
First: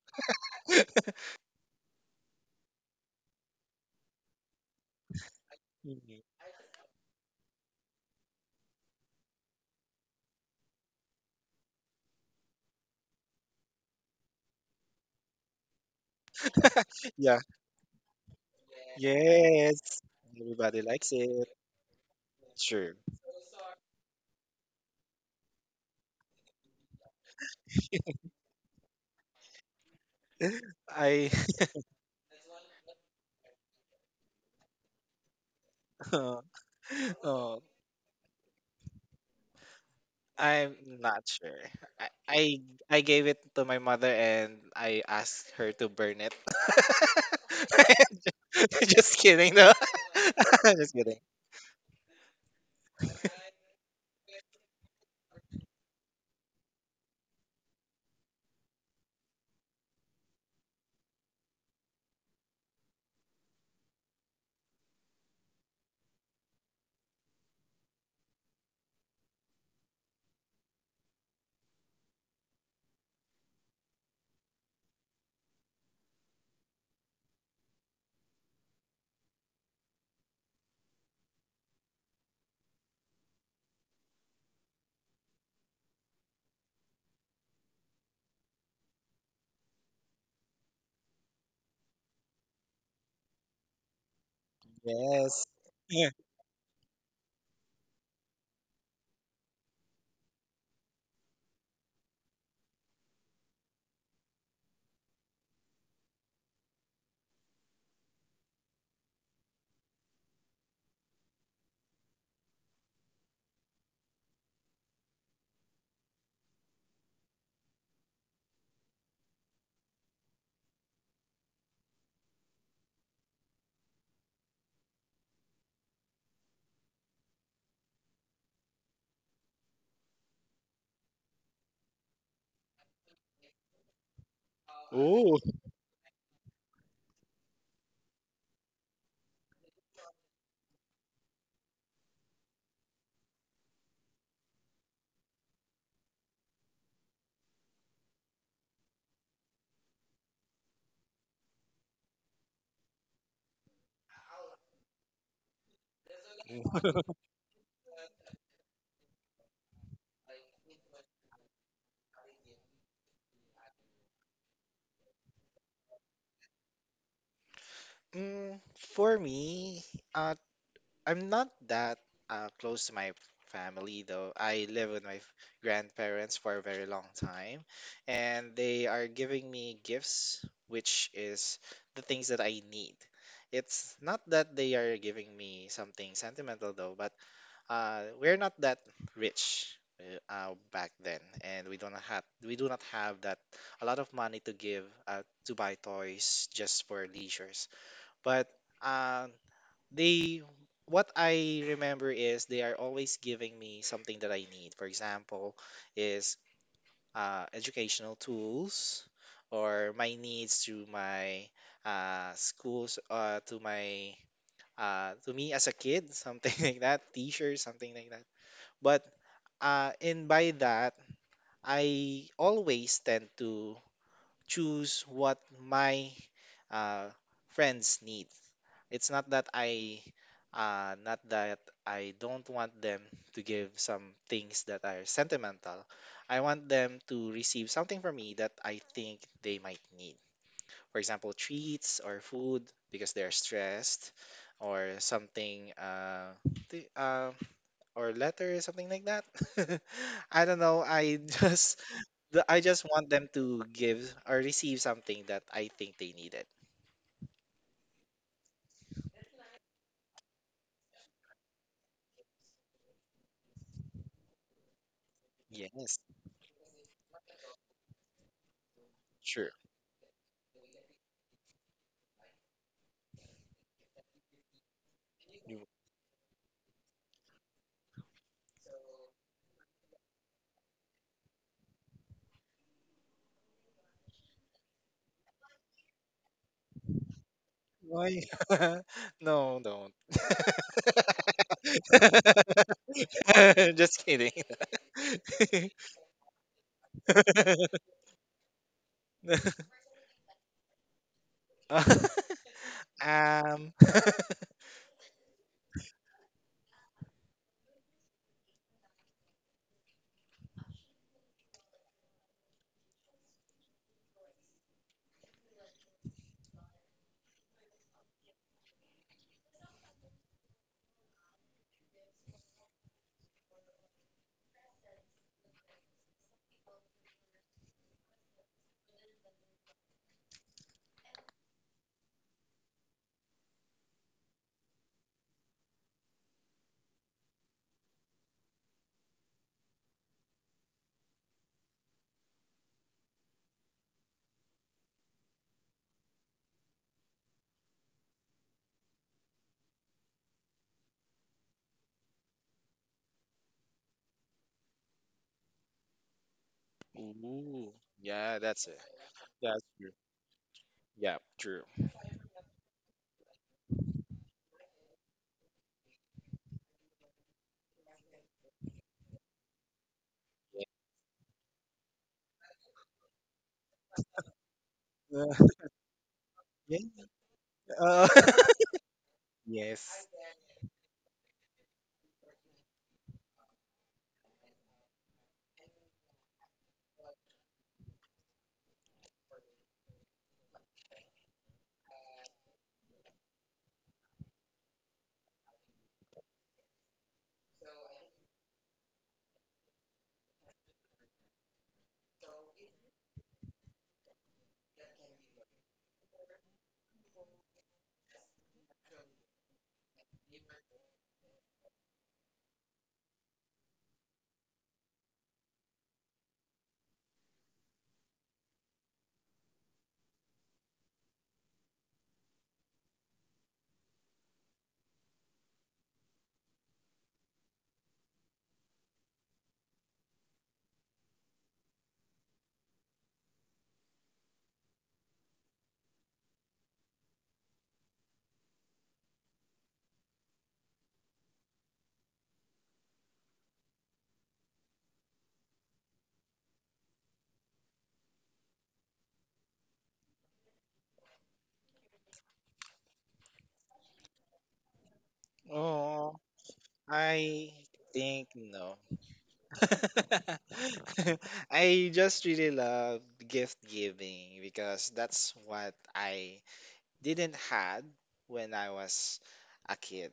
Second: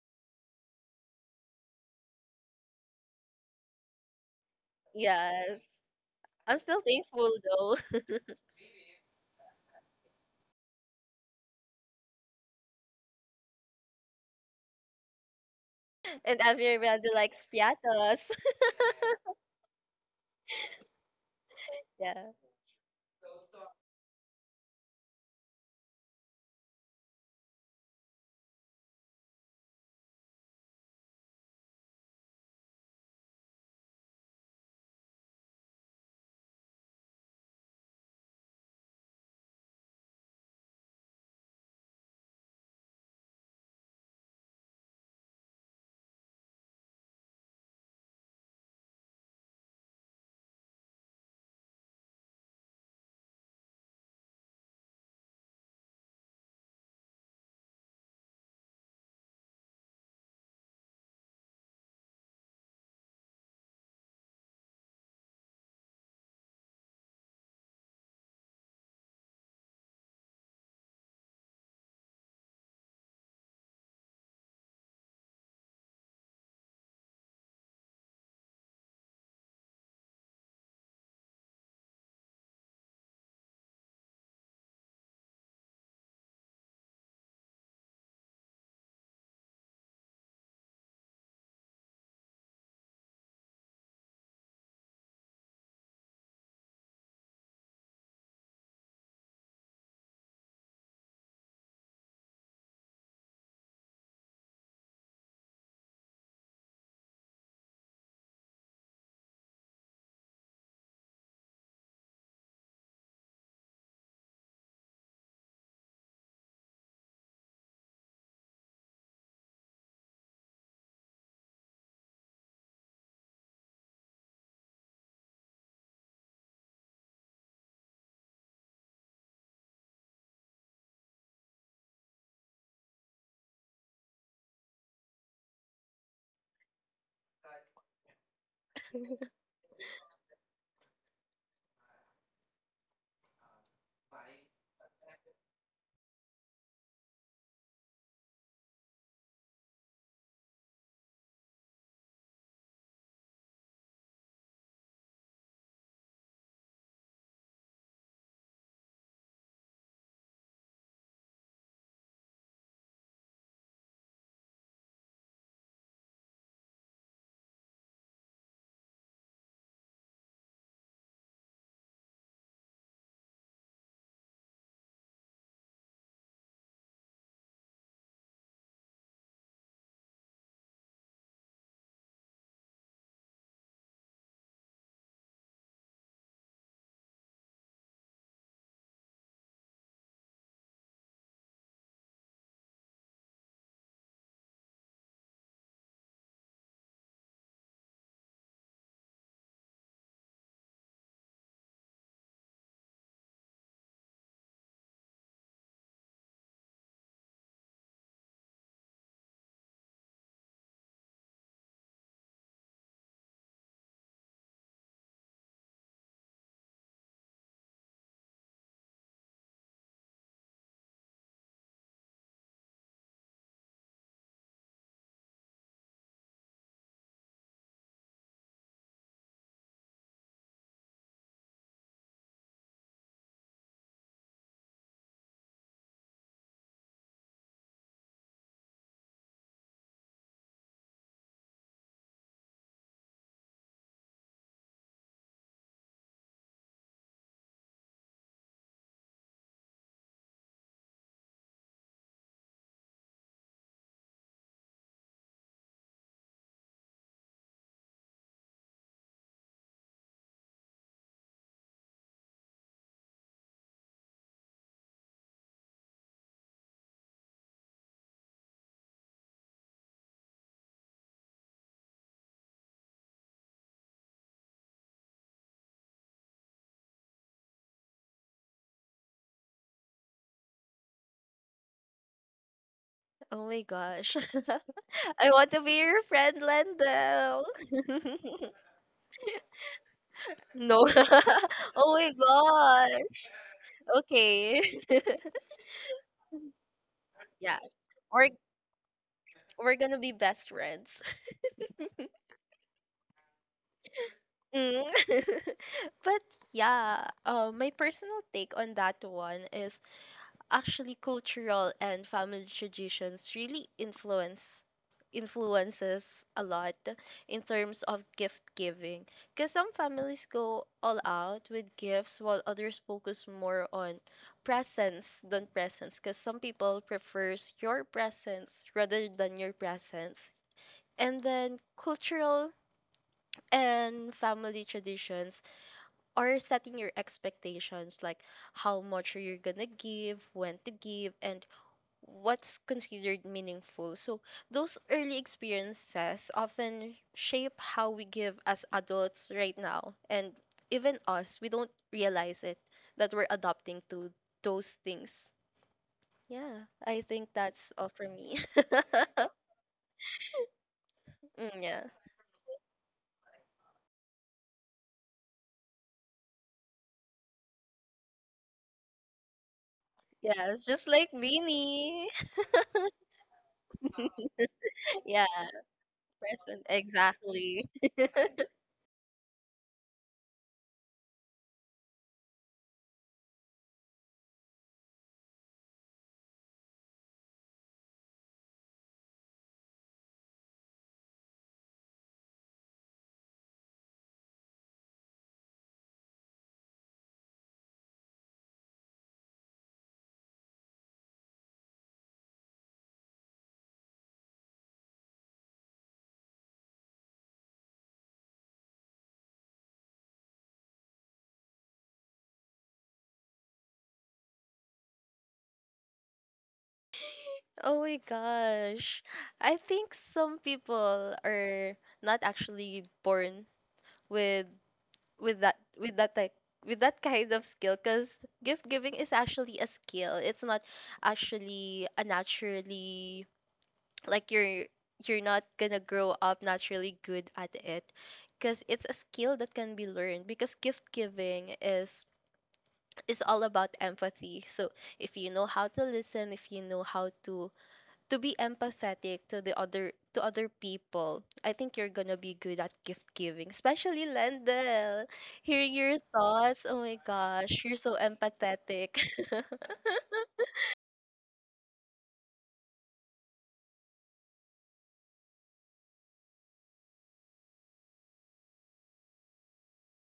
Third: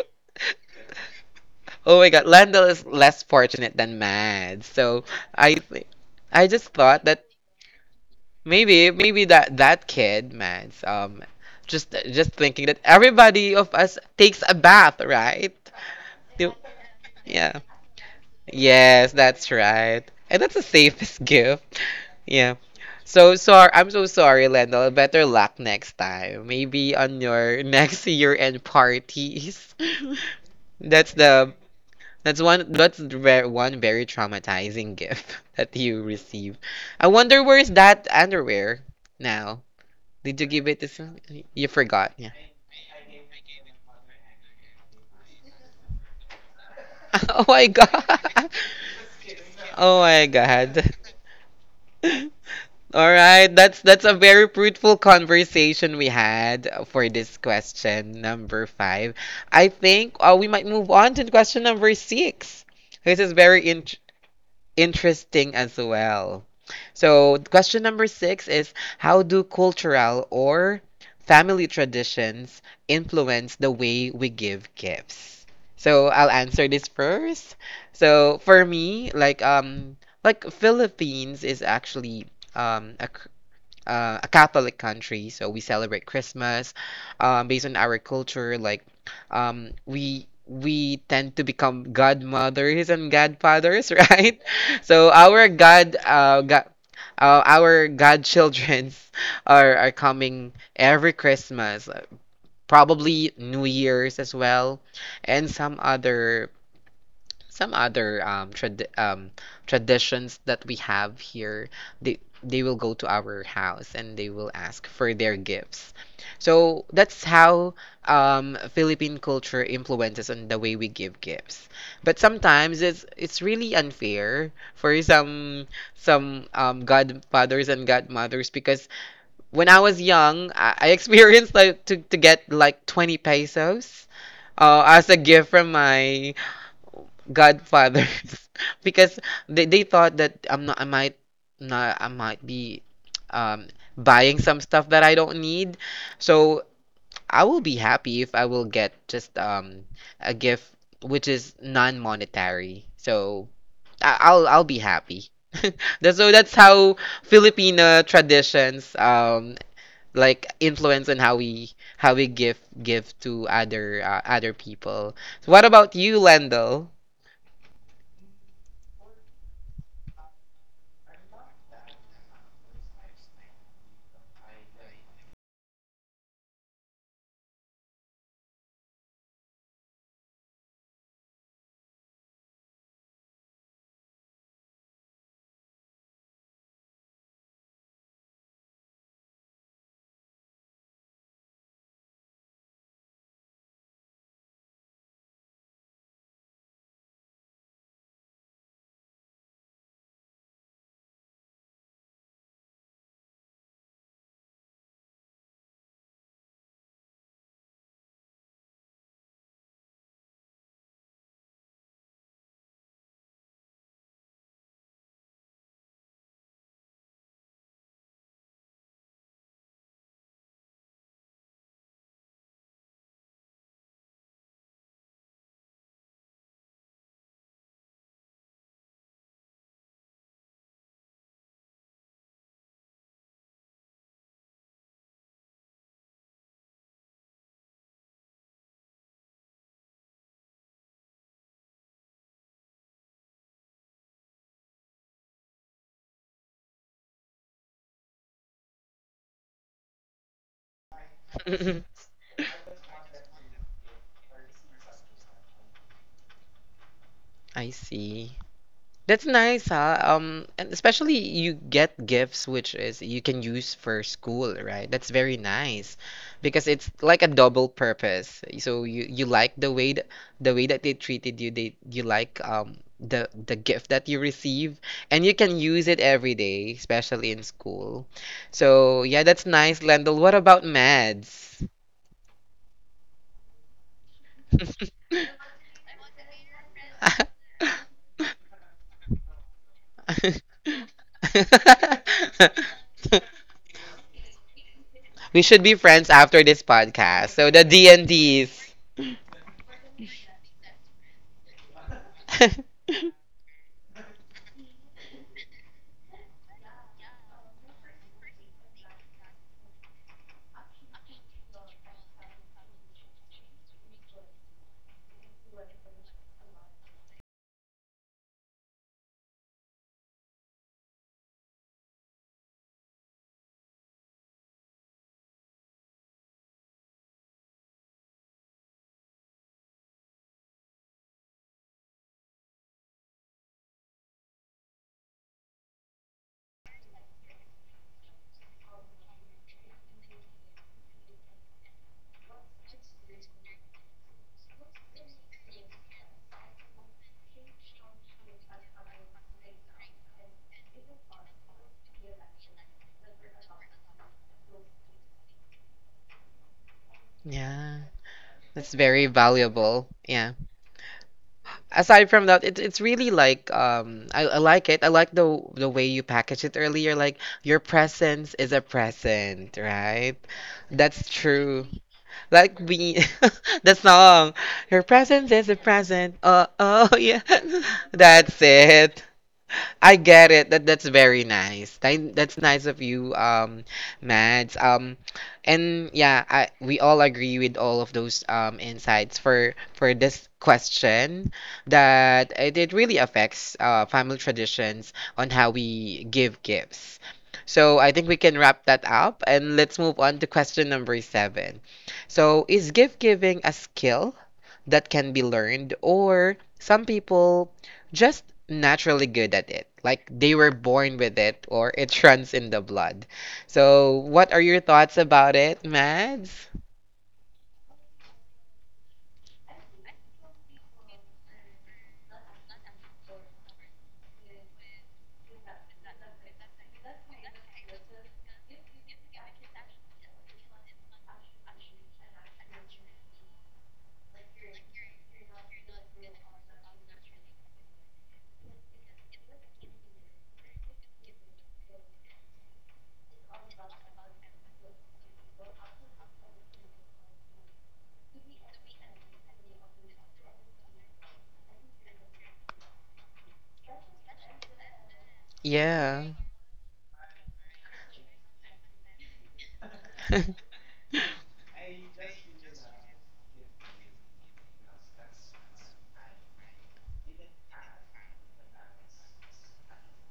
A: Oh my god, Landel is less fortunate than Mads. So I
C: yes.
A: thi-
B: Mhm.
A: I
C: I'm
A: just
C: still
A: thought that
C: thankful though.
A: maybe that that kid, Mads, just thinking that everybody of us takes a bath, right?
C: And
A: Do-
C: everybody
B: Yeah.
C: likes
A: Yeah.
C: piatas.
A: Yes, that's
B: Yes.
A: right. And that's the
B: Everybody likes
A: safest
B: it.
A: gift.
C: yeah.
A: Yeah.
B: Sure.
A: So sorry, I'm so sorry, Leno. Better luck next time. Maybe on your next year-end parties. That's
B: I.
A: the that's one one very traumatizing gift that you
B: Uh,
A: receive. I wonder
B: oh,
A: where's that underwear now? Did you give
B: I'm
A: it to some?
B: not sure.
A: You
B: I,
A: forgot. Yeah.
B: I I gave it to my mother and I asked her to burn it.
A: Oh my god.
B: Just kidding, no.
A: Oh my
B: Just
A: god.
B: kidding.
A: All right, that's a very fruitful conversation we had for this question number five. I think we might move on to question number six. This is very interesting as well. So, question number six is how do cultural or family traditions influence the way we give gifts? So, I'll answer this first. So, for me, like Philippines is actually a Catholic country, so we celebrate Christmas. Based on our culture, like we tend to become godmothers and godfathers, right? So
B: Yes. Yeah.
A: our godchildrens are coming every Christmas, probably New Year's as well, and some other traditions that we have here. They will go to our house and they will ask for their gifts, so that's how Philippine culture influences on the way we give gifts. But sometimes it's really unfair for some godfathers and godmothers because when I was young, I experienced like to get like 20 pesos as a
B: Oh.
A: gift from my Godfathers because they thought that I'm not I might not I might be um buying some stuff that I don't need. So I will be happy if I will get just a gift which is non-monetary. So, I'll be happy. That's how Filipino traditions influence on how we give to other other people. So what about you, Lendl?
B: Mm, for me, uh, I'm not that close to my family though. I live with my grandparents for a very long time, and they are giving me gifts, which is the things that I need. It's not that they are giving me something sentimental though, but we're not that rich back then, and we do not have that a lot of money to give to buy toys just for leisures. But uh they what I remember is they are always giving me something that I need. For example, is educational tools, or my needs to my schools, to my to me as a kid, something like that, t-shirts, something like that. But and by that, I always tend to choose what my uh, friends need. It's not that uh, not that I don't want them to give some things that are sentimental. I want them to receive something from me that I think they might need. For example, treats or food because they're stressed, or something, th- uh, or letters, something like that. I don't know. I just I just want them to give or receive something that I think they needed.
A: I see. That's nice, huh? And especially you get gifts which is you can use for school, right? That's very nice
B: Yes.
A: because it's like a double purpose. So you
B: Sure.
A: like the way the way that they treated you. They you like the gift that you receive, and you can
B: You—
A: use it every day, especially in school. So yeah, that's nice, Lendl. What about Mads?
C: Oh my gosh. I want to be your friend, Lendel.
B: Why? No, don't.
C: no. oh my god.
B: Just kidding.
C: Okay.
A: We should be friends after this podcast. So
C: yeah.
A: the D and
C: We're
A: Ds.
C: we're gonna be best friends.
B: Um.
C: Mm. But yeah, my personal take on that one is actually cultural and family traditions really influences a lot in terms of gift giving, because some families go all out with gifts, while others focus more on presents than presents, because some people prefers your presence rather than your presence. And then cultural and family traditions are setting your expectations, like how much are you gonna give, when to give, and what's considered meaningful. So, those early experiences often shape how we give as adults right now. And even us, we don't realize it that we're adopting to those things. Yeah, I think
B: Ooh.
C: that's
A: Yeah,
C: all for me.
B: Yeah, that's
A: that's
B: it.
A: very
B: That's
A: valuable.
B: true.
A: Yeah.
B: Yeah, true.
C: Mm, yeah.
A: Aside from that, it's really like I like it. I like the way you packaged it earlier. Like your presence is a present, right?
C: Yeah, it's just
A: That's
C: like
A: true.
C: Beanie.
A: Like we, the song, your
B: Yeah.
C: yeah,
A: presence is a present. Oh,
C: present.
B: Yeah.
A: oh yeah,
C: Exactly.
B: Uh,
A: that's it. I
B: yes.
A: get it. That's very nice. That's nice of you, Mads. And yeah, I we all agree with all of those insights for this question, that it really affects family traditions on how we give gifts. So I think we can wrap that up and let's move on to question number seven. So is gift giving a skill that can be learned, or some people just naturally good at it? Like they were born with it, or it runs in the blood. So, what are your thoughts about it, Mads?
C: Oh my gosh. I think some people are not actually born with with that like with that kind of skill, because gift giving is actually a skill. It's not actually a naturally like you're not gonna grow up naturally good at it, because it's a skill that can be learned, because gift giving is all about empathy. So if you know how to listen, if you know how to be empathetic to the other to other people, I think you're gonna be good at gift giving, especially Lendel. Hearing your
A: Yeah.
B: Oh,
C: thoughts, oh my
B: I
C: gosh, you're so
B: think no.
C: empathetic.
A: mm,
B: I just really love gift giving because that's what I didn't had when I was a kid.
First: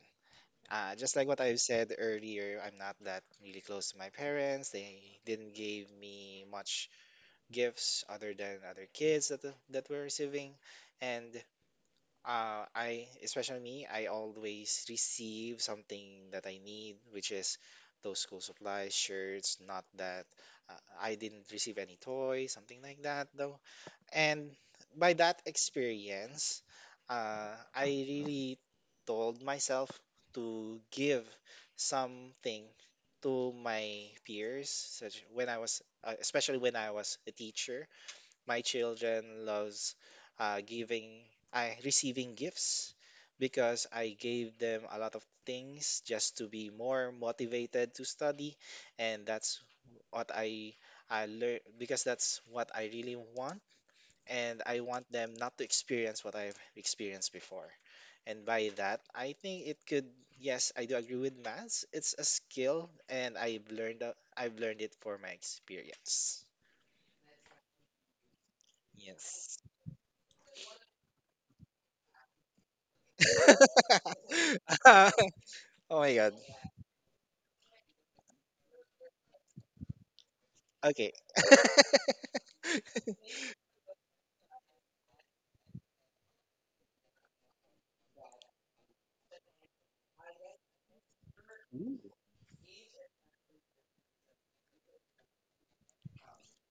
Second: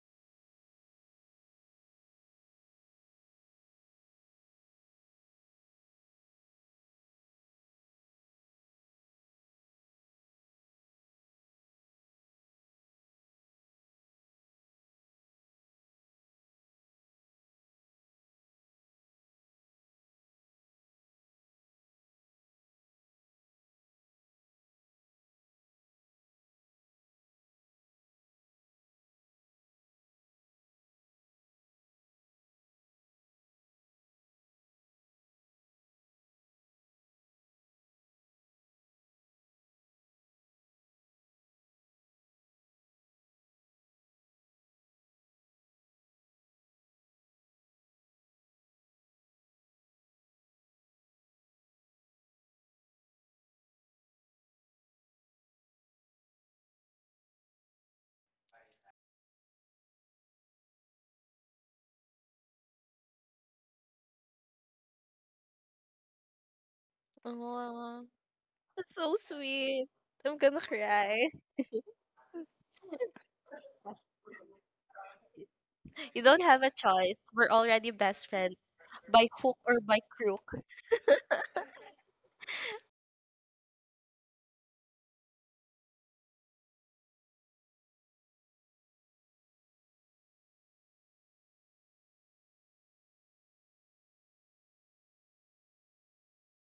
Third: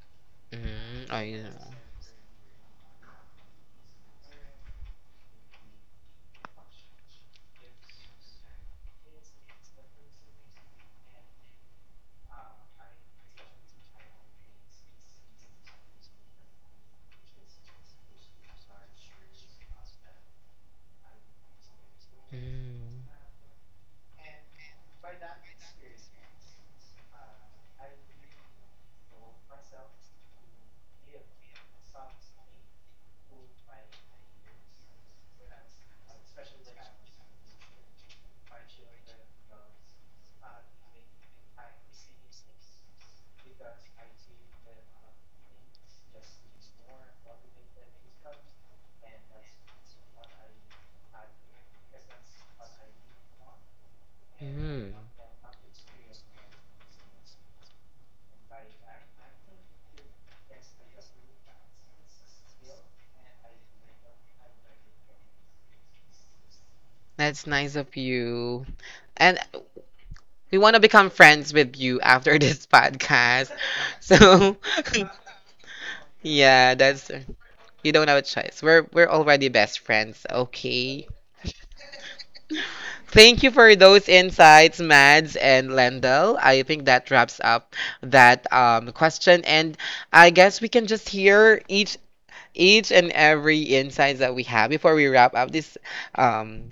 B: Just
A: Oh,
B: like what
A: yeah.
B: I've said earlier, I'm not that really close to my parents. They didn't give me much gifts other than other kids that were receiving, and I, especially me, I always receive something that I need, which is those school supplies, shirts, not that I didn't receive any toy, something like
A: Mm,
B: that, though. And by that experience, I really told myself to give something to my peers, such when I was, especially when I was a teacher, my children loves uh, giving, I receiving gifts because I gave them a lot of things just to be more motivated to study, and that's what I learn because that's what I really want, and I
A: mm.
B: want them not to experience what I've experienced before. And by that, I think it could, yes, I do agree with maths. It's a skill, and I've learned it for my experience.
A: That's nice of
C: oh,
A: you.
C: that's so
A: And
B: Yes.
C: sweet. I'm
A: we
C: gonna
A: want to become
C: cry.
A: friends with you after this podcast. So,
B: Oh my
C: You
B: god.
C: don't have a
A: yeah, that's
C: choice. We're
A: you
C: already
A: don't have a
C: best friends
A: choice. We're
C: by
A: already
C: hook or
A: best
C: by
A: friends,
C: crook.
A: okay?
B: Okay.
A: Thank you for those insights, Mads and Lendl. I think that wraps up that question, and I guess we can just hear each and every insights that we have before we wrap up this um,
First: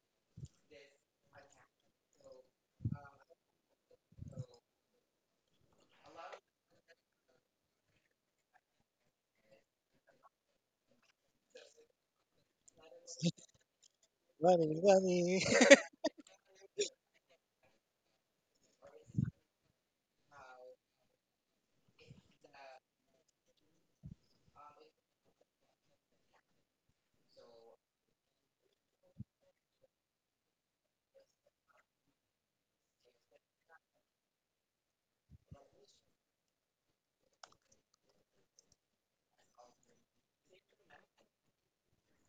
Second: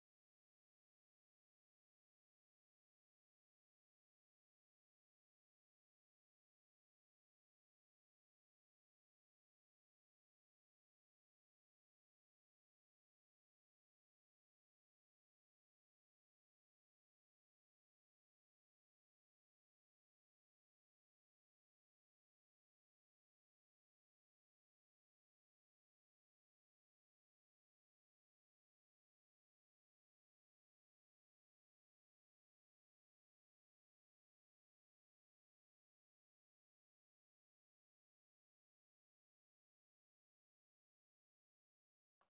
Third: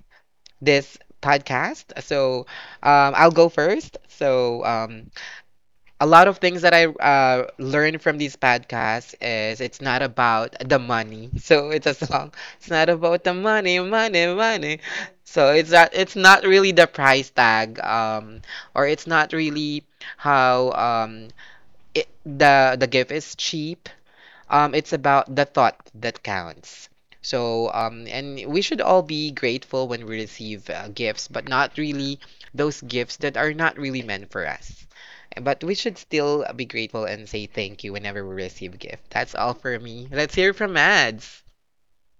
A: this podcast. So I'll go first. So a lot of things that I learned from these podcasts is it's not about the money. So it's a song. It's not about the money, money, money.
B: Money, money.
A: So it's not really the price tag, or it's not really how the gift is cheap. It's about the thought that counts. So, and we should all be grateful when we receive gifts, but not really those gifts that are not really meant for us. But we should still be grateful and say thank you whenever we receive gift. That's all for me. Let's hear from Mads.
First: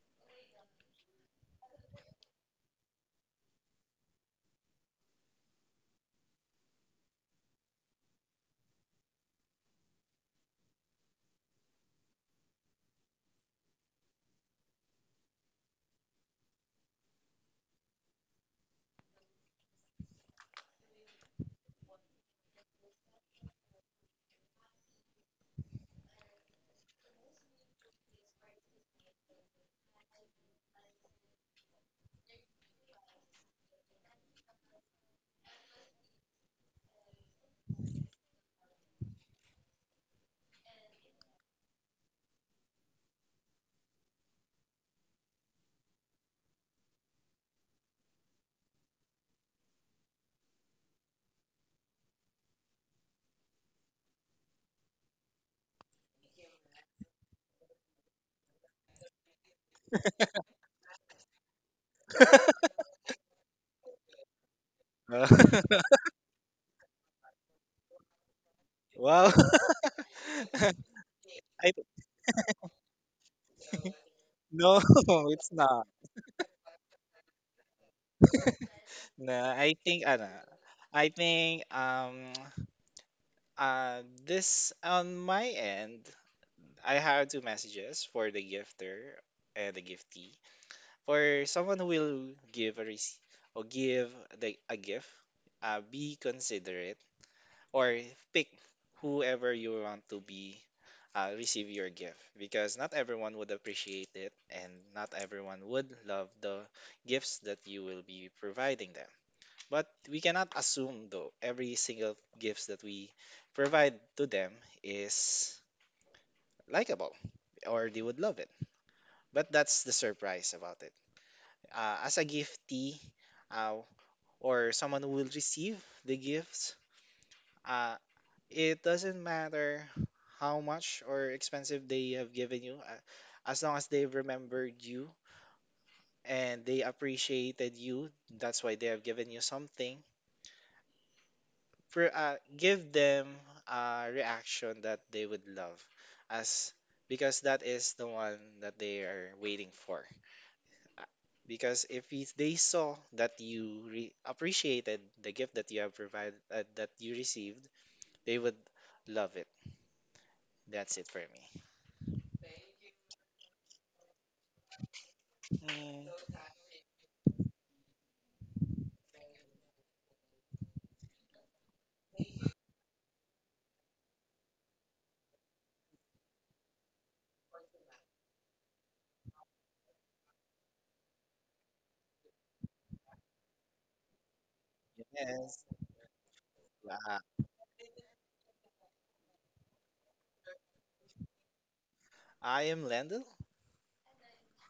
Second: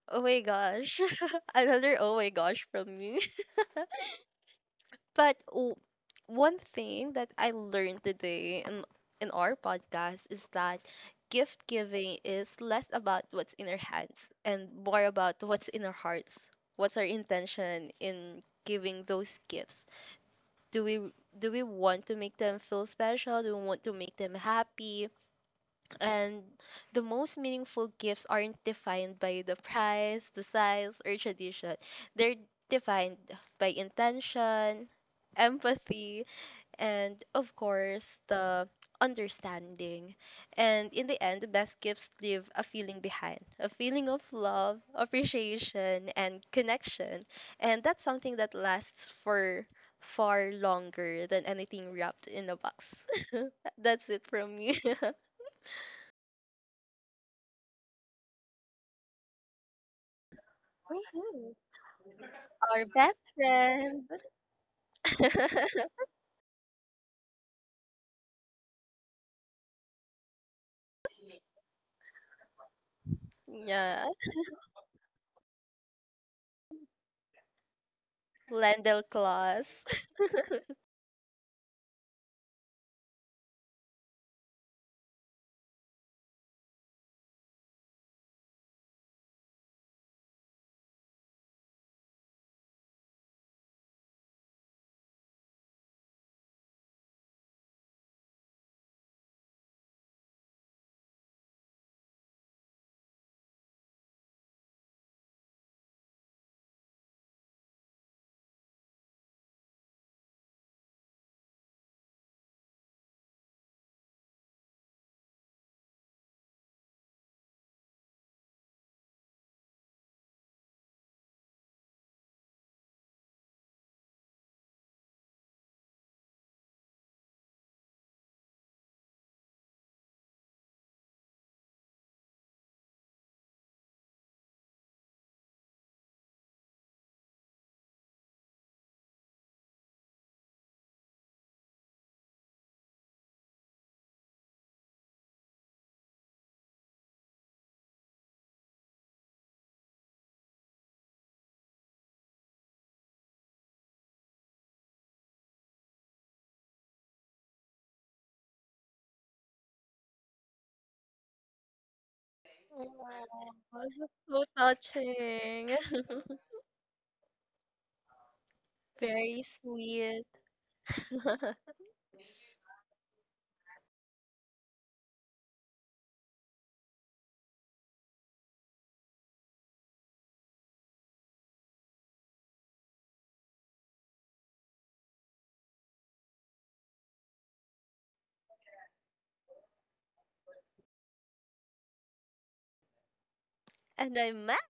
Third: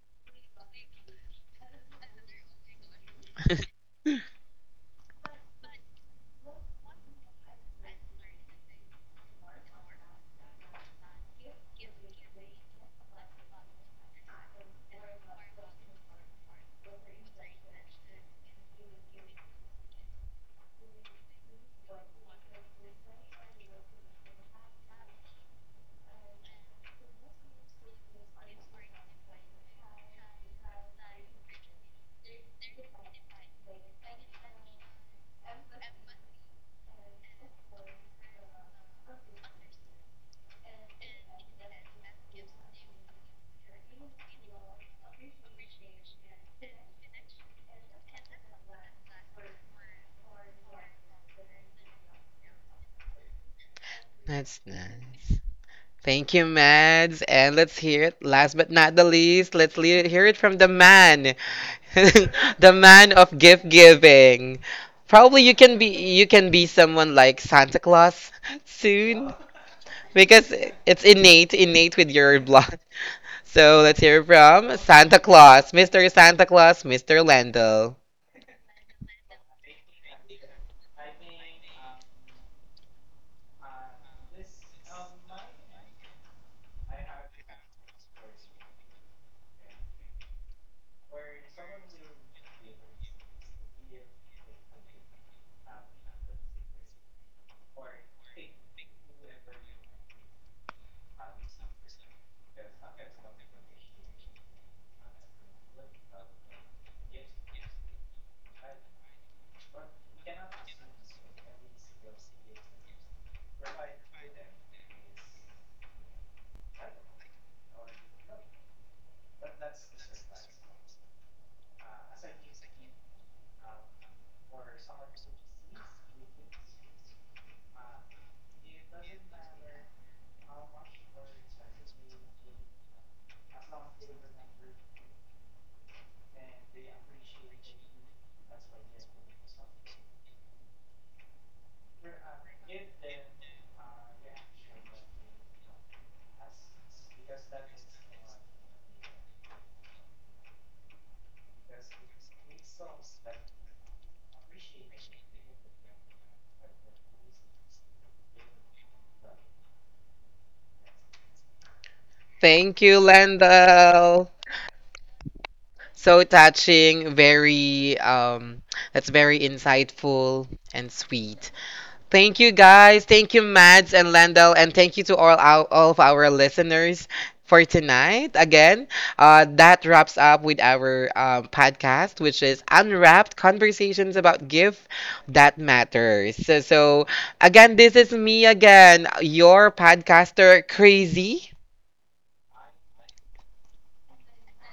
C: Oh my gosh. Another oh my gosh from me. But one thing that I learned today in our podcast is that gift giving is less about what's in our hands and more about what's in our hearts. What's our intention in giving those gifts? Do we want to make them feel special? Do we want to make them happy? And the most meaningful gifts aren't defined by the price, the size, or tradition. They're defined by intention, empathy, and of course, the understanding. And in the end, the best gifts leave a feeling behind, a feeling of love, appreciation, and connection. And that's something that lasts for far longer than anything wrapped in a box. That's it from
A: That's
C: me.
A: nice. Thank you, Mads. And let's hear it. Last but not the least, let's hear it from the man the
C: Our
A: man
C: best
A: of gift
C: friend.
A: giving. Probably you
B: Uh,
A: can be someone like Santa Claus
B: wow.
A: soon because it's
B: I
A: innate with your blood. So let's
C: yeah,
A: hear from
B: no,
A: Santa
B: it's
A: Claus,
B: not.
A: Mr. Santa Claus, Mr. Landell.
C: Lendel
B: No, I
C: Claus.
B: think ano, I think this on my end, I have two messages for the gifter and the giftee. For someone who will give a rece- give the a gift, be considerate or pick whoever you want to be receive your gift, because not everyone would appreciate it and not everyone would love the gifts that you will be providing them. But we cannot assume though every single gifts that we provide to them is likable or they would love it. But that's the surprise about it. As a giftee, uh, or someone who will receive the gifts, uh, it doesn't matter how much or expensive they have given you, as long as they've remembered you and they appreciated you, that's why they have given you something. For give them a reaction that they would love, as because that is the one that they are waiting for. Uh, Because if they saw that you appreciated the gift that you have provided, that you received, they would love it. That's it for me.
A: Thank you,
C: Wow,
A: Landell.
C: so touching.
B: Mm,
A: So touching, very that's very
C: Very sweet.
A: insightful and sweet. Thank you guys. Thank you, Mads and Landel, and thank you to all all of our listeners for tonight. Again, that wraps up with our podcast, which is Unwrapped Conversations about Gift That
B: yes.
A: Matters. So,
B: Uh,
A: again, this is me again, your podcaster, Crazy,
B: I am Landon.
C: And I'm Matt.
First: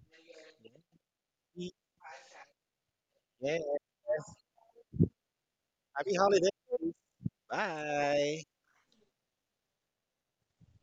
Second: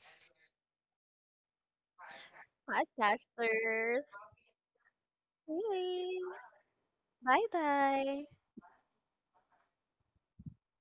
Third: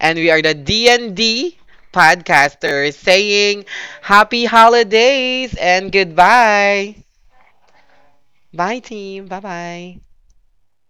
A: and we are the D&D podcasters
B: Yeah.
A: saying
C: Podcasters,
A: happy holidays and
B: Happy
C: please.
B: holidays.
A: goodbye.
C: Bye bye.
B: Bye.
A: Bye, team. Bye bye.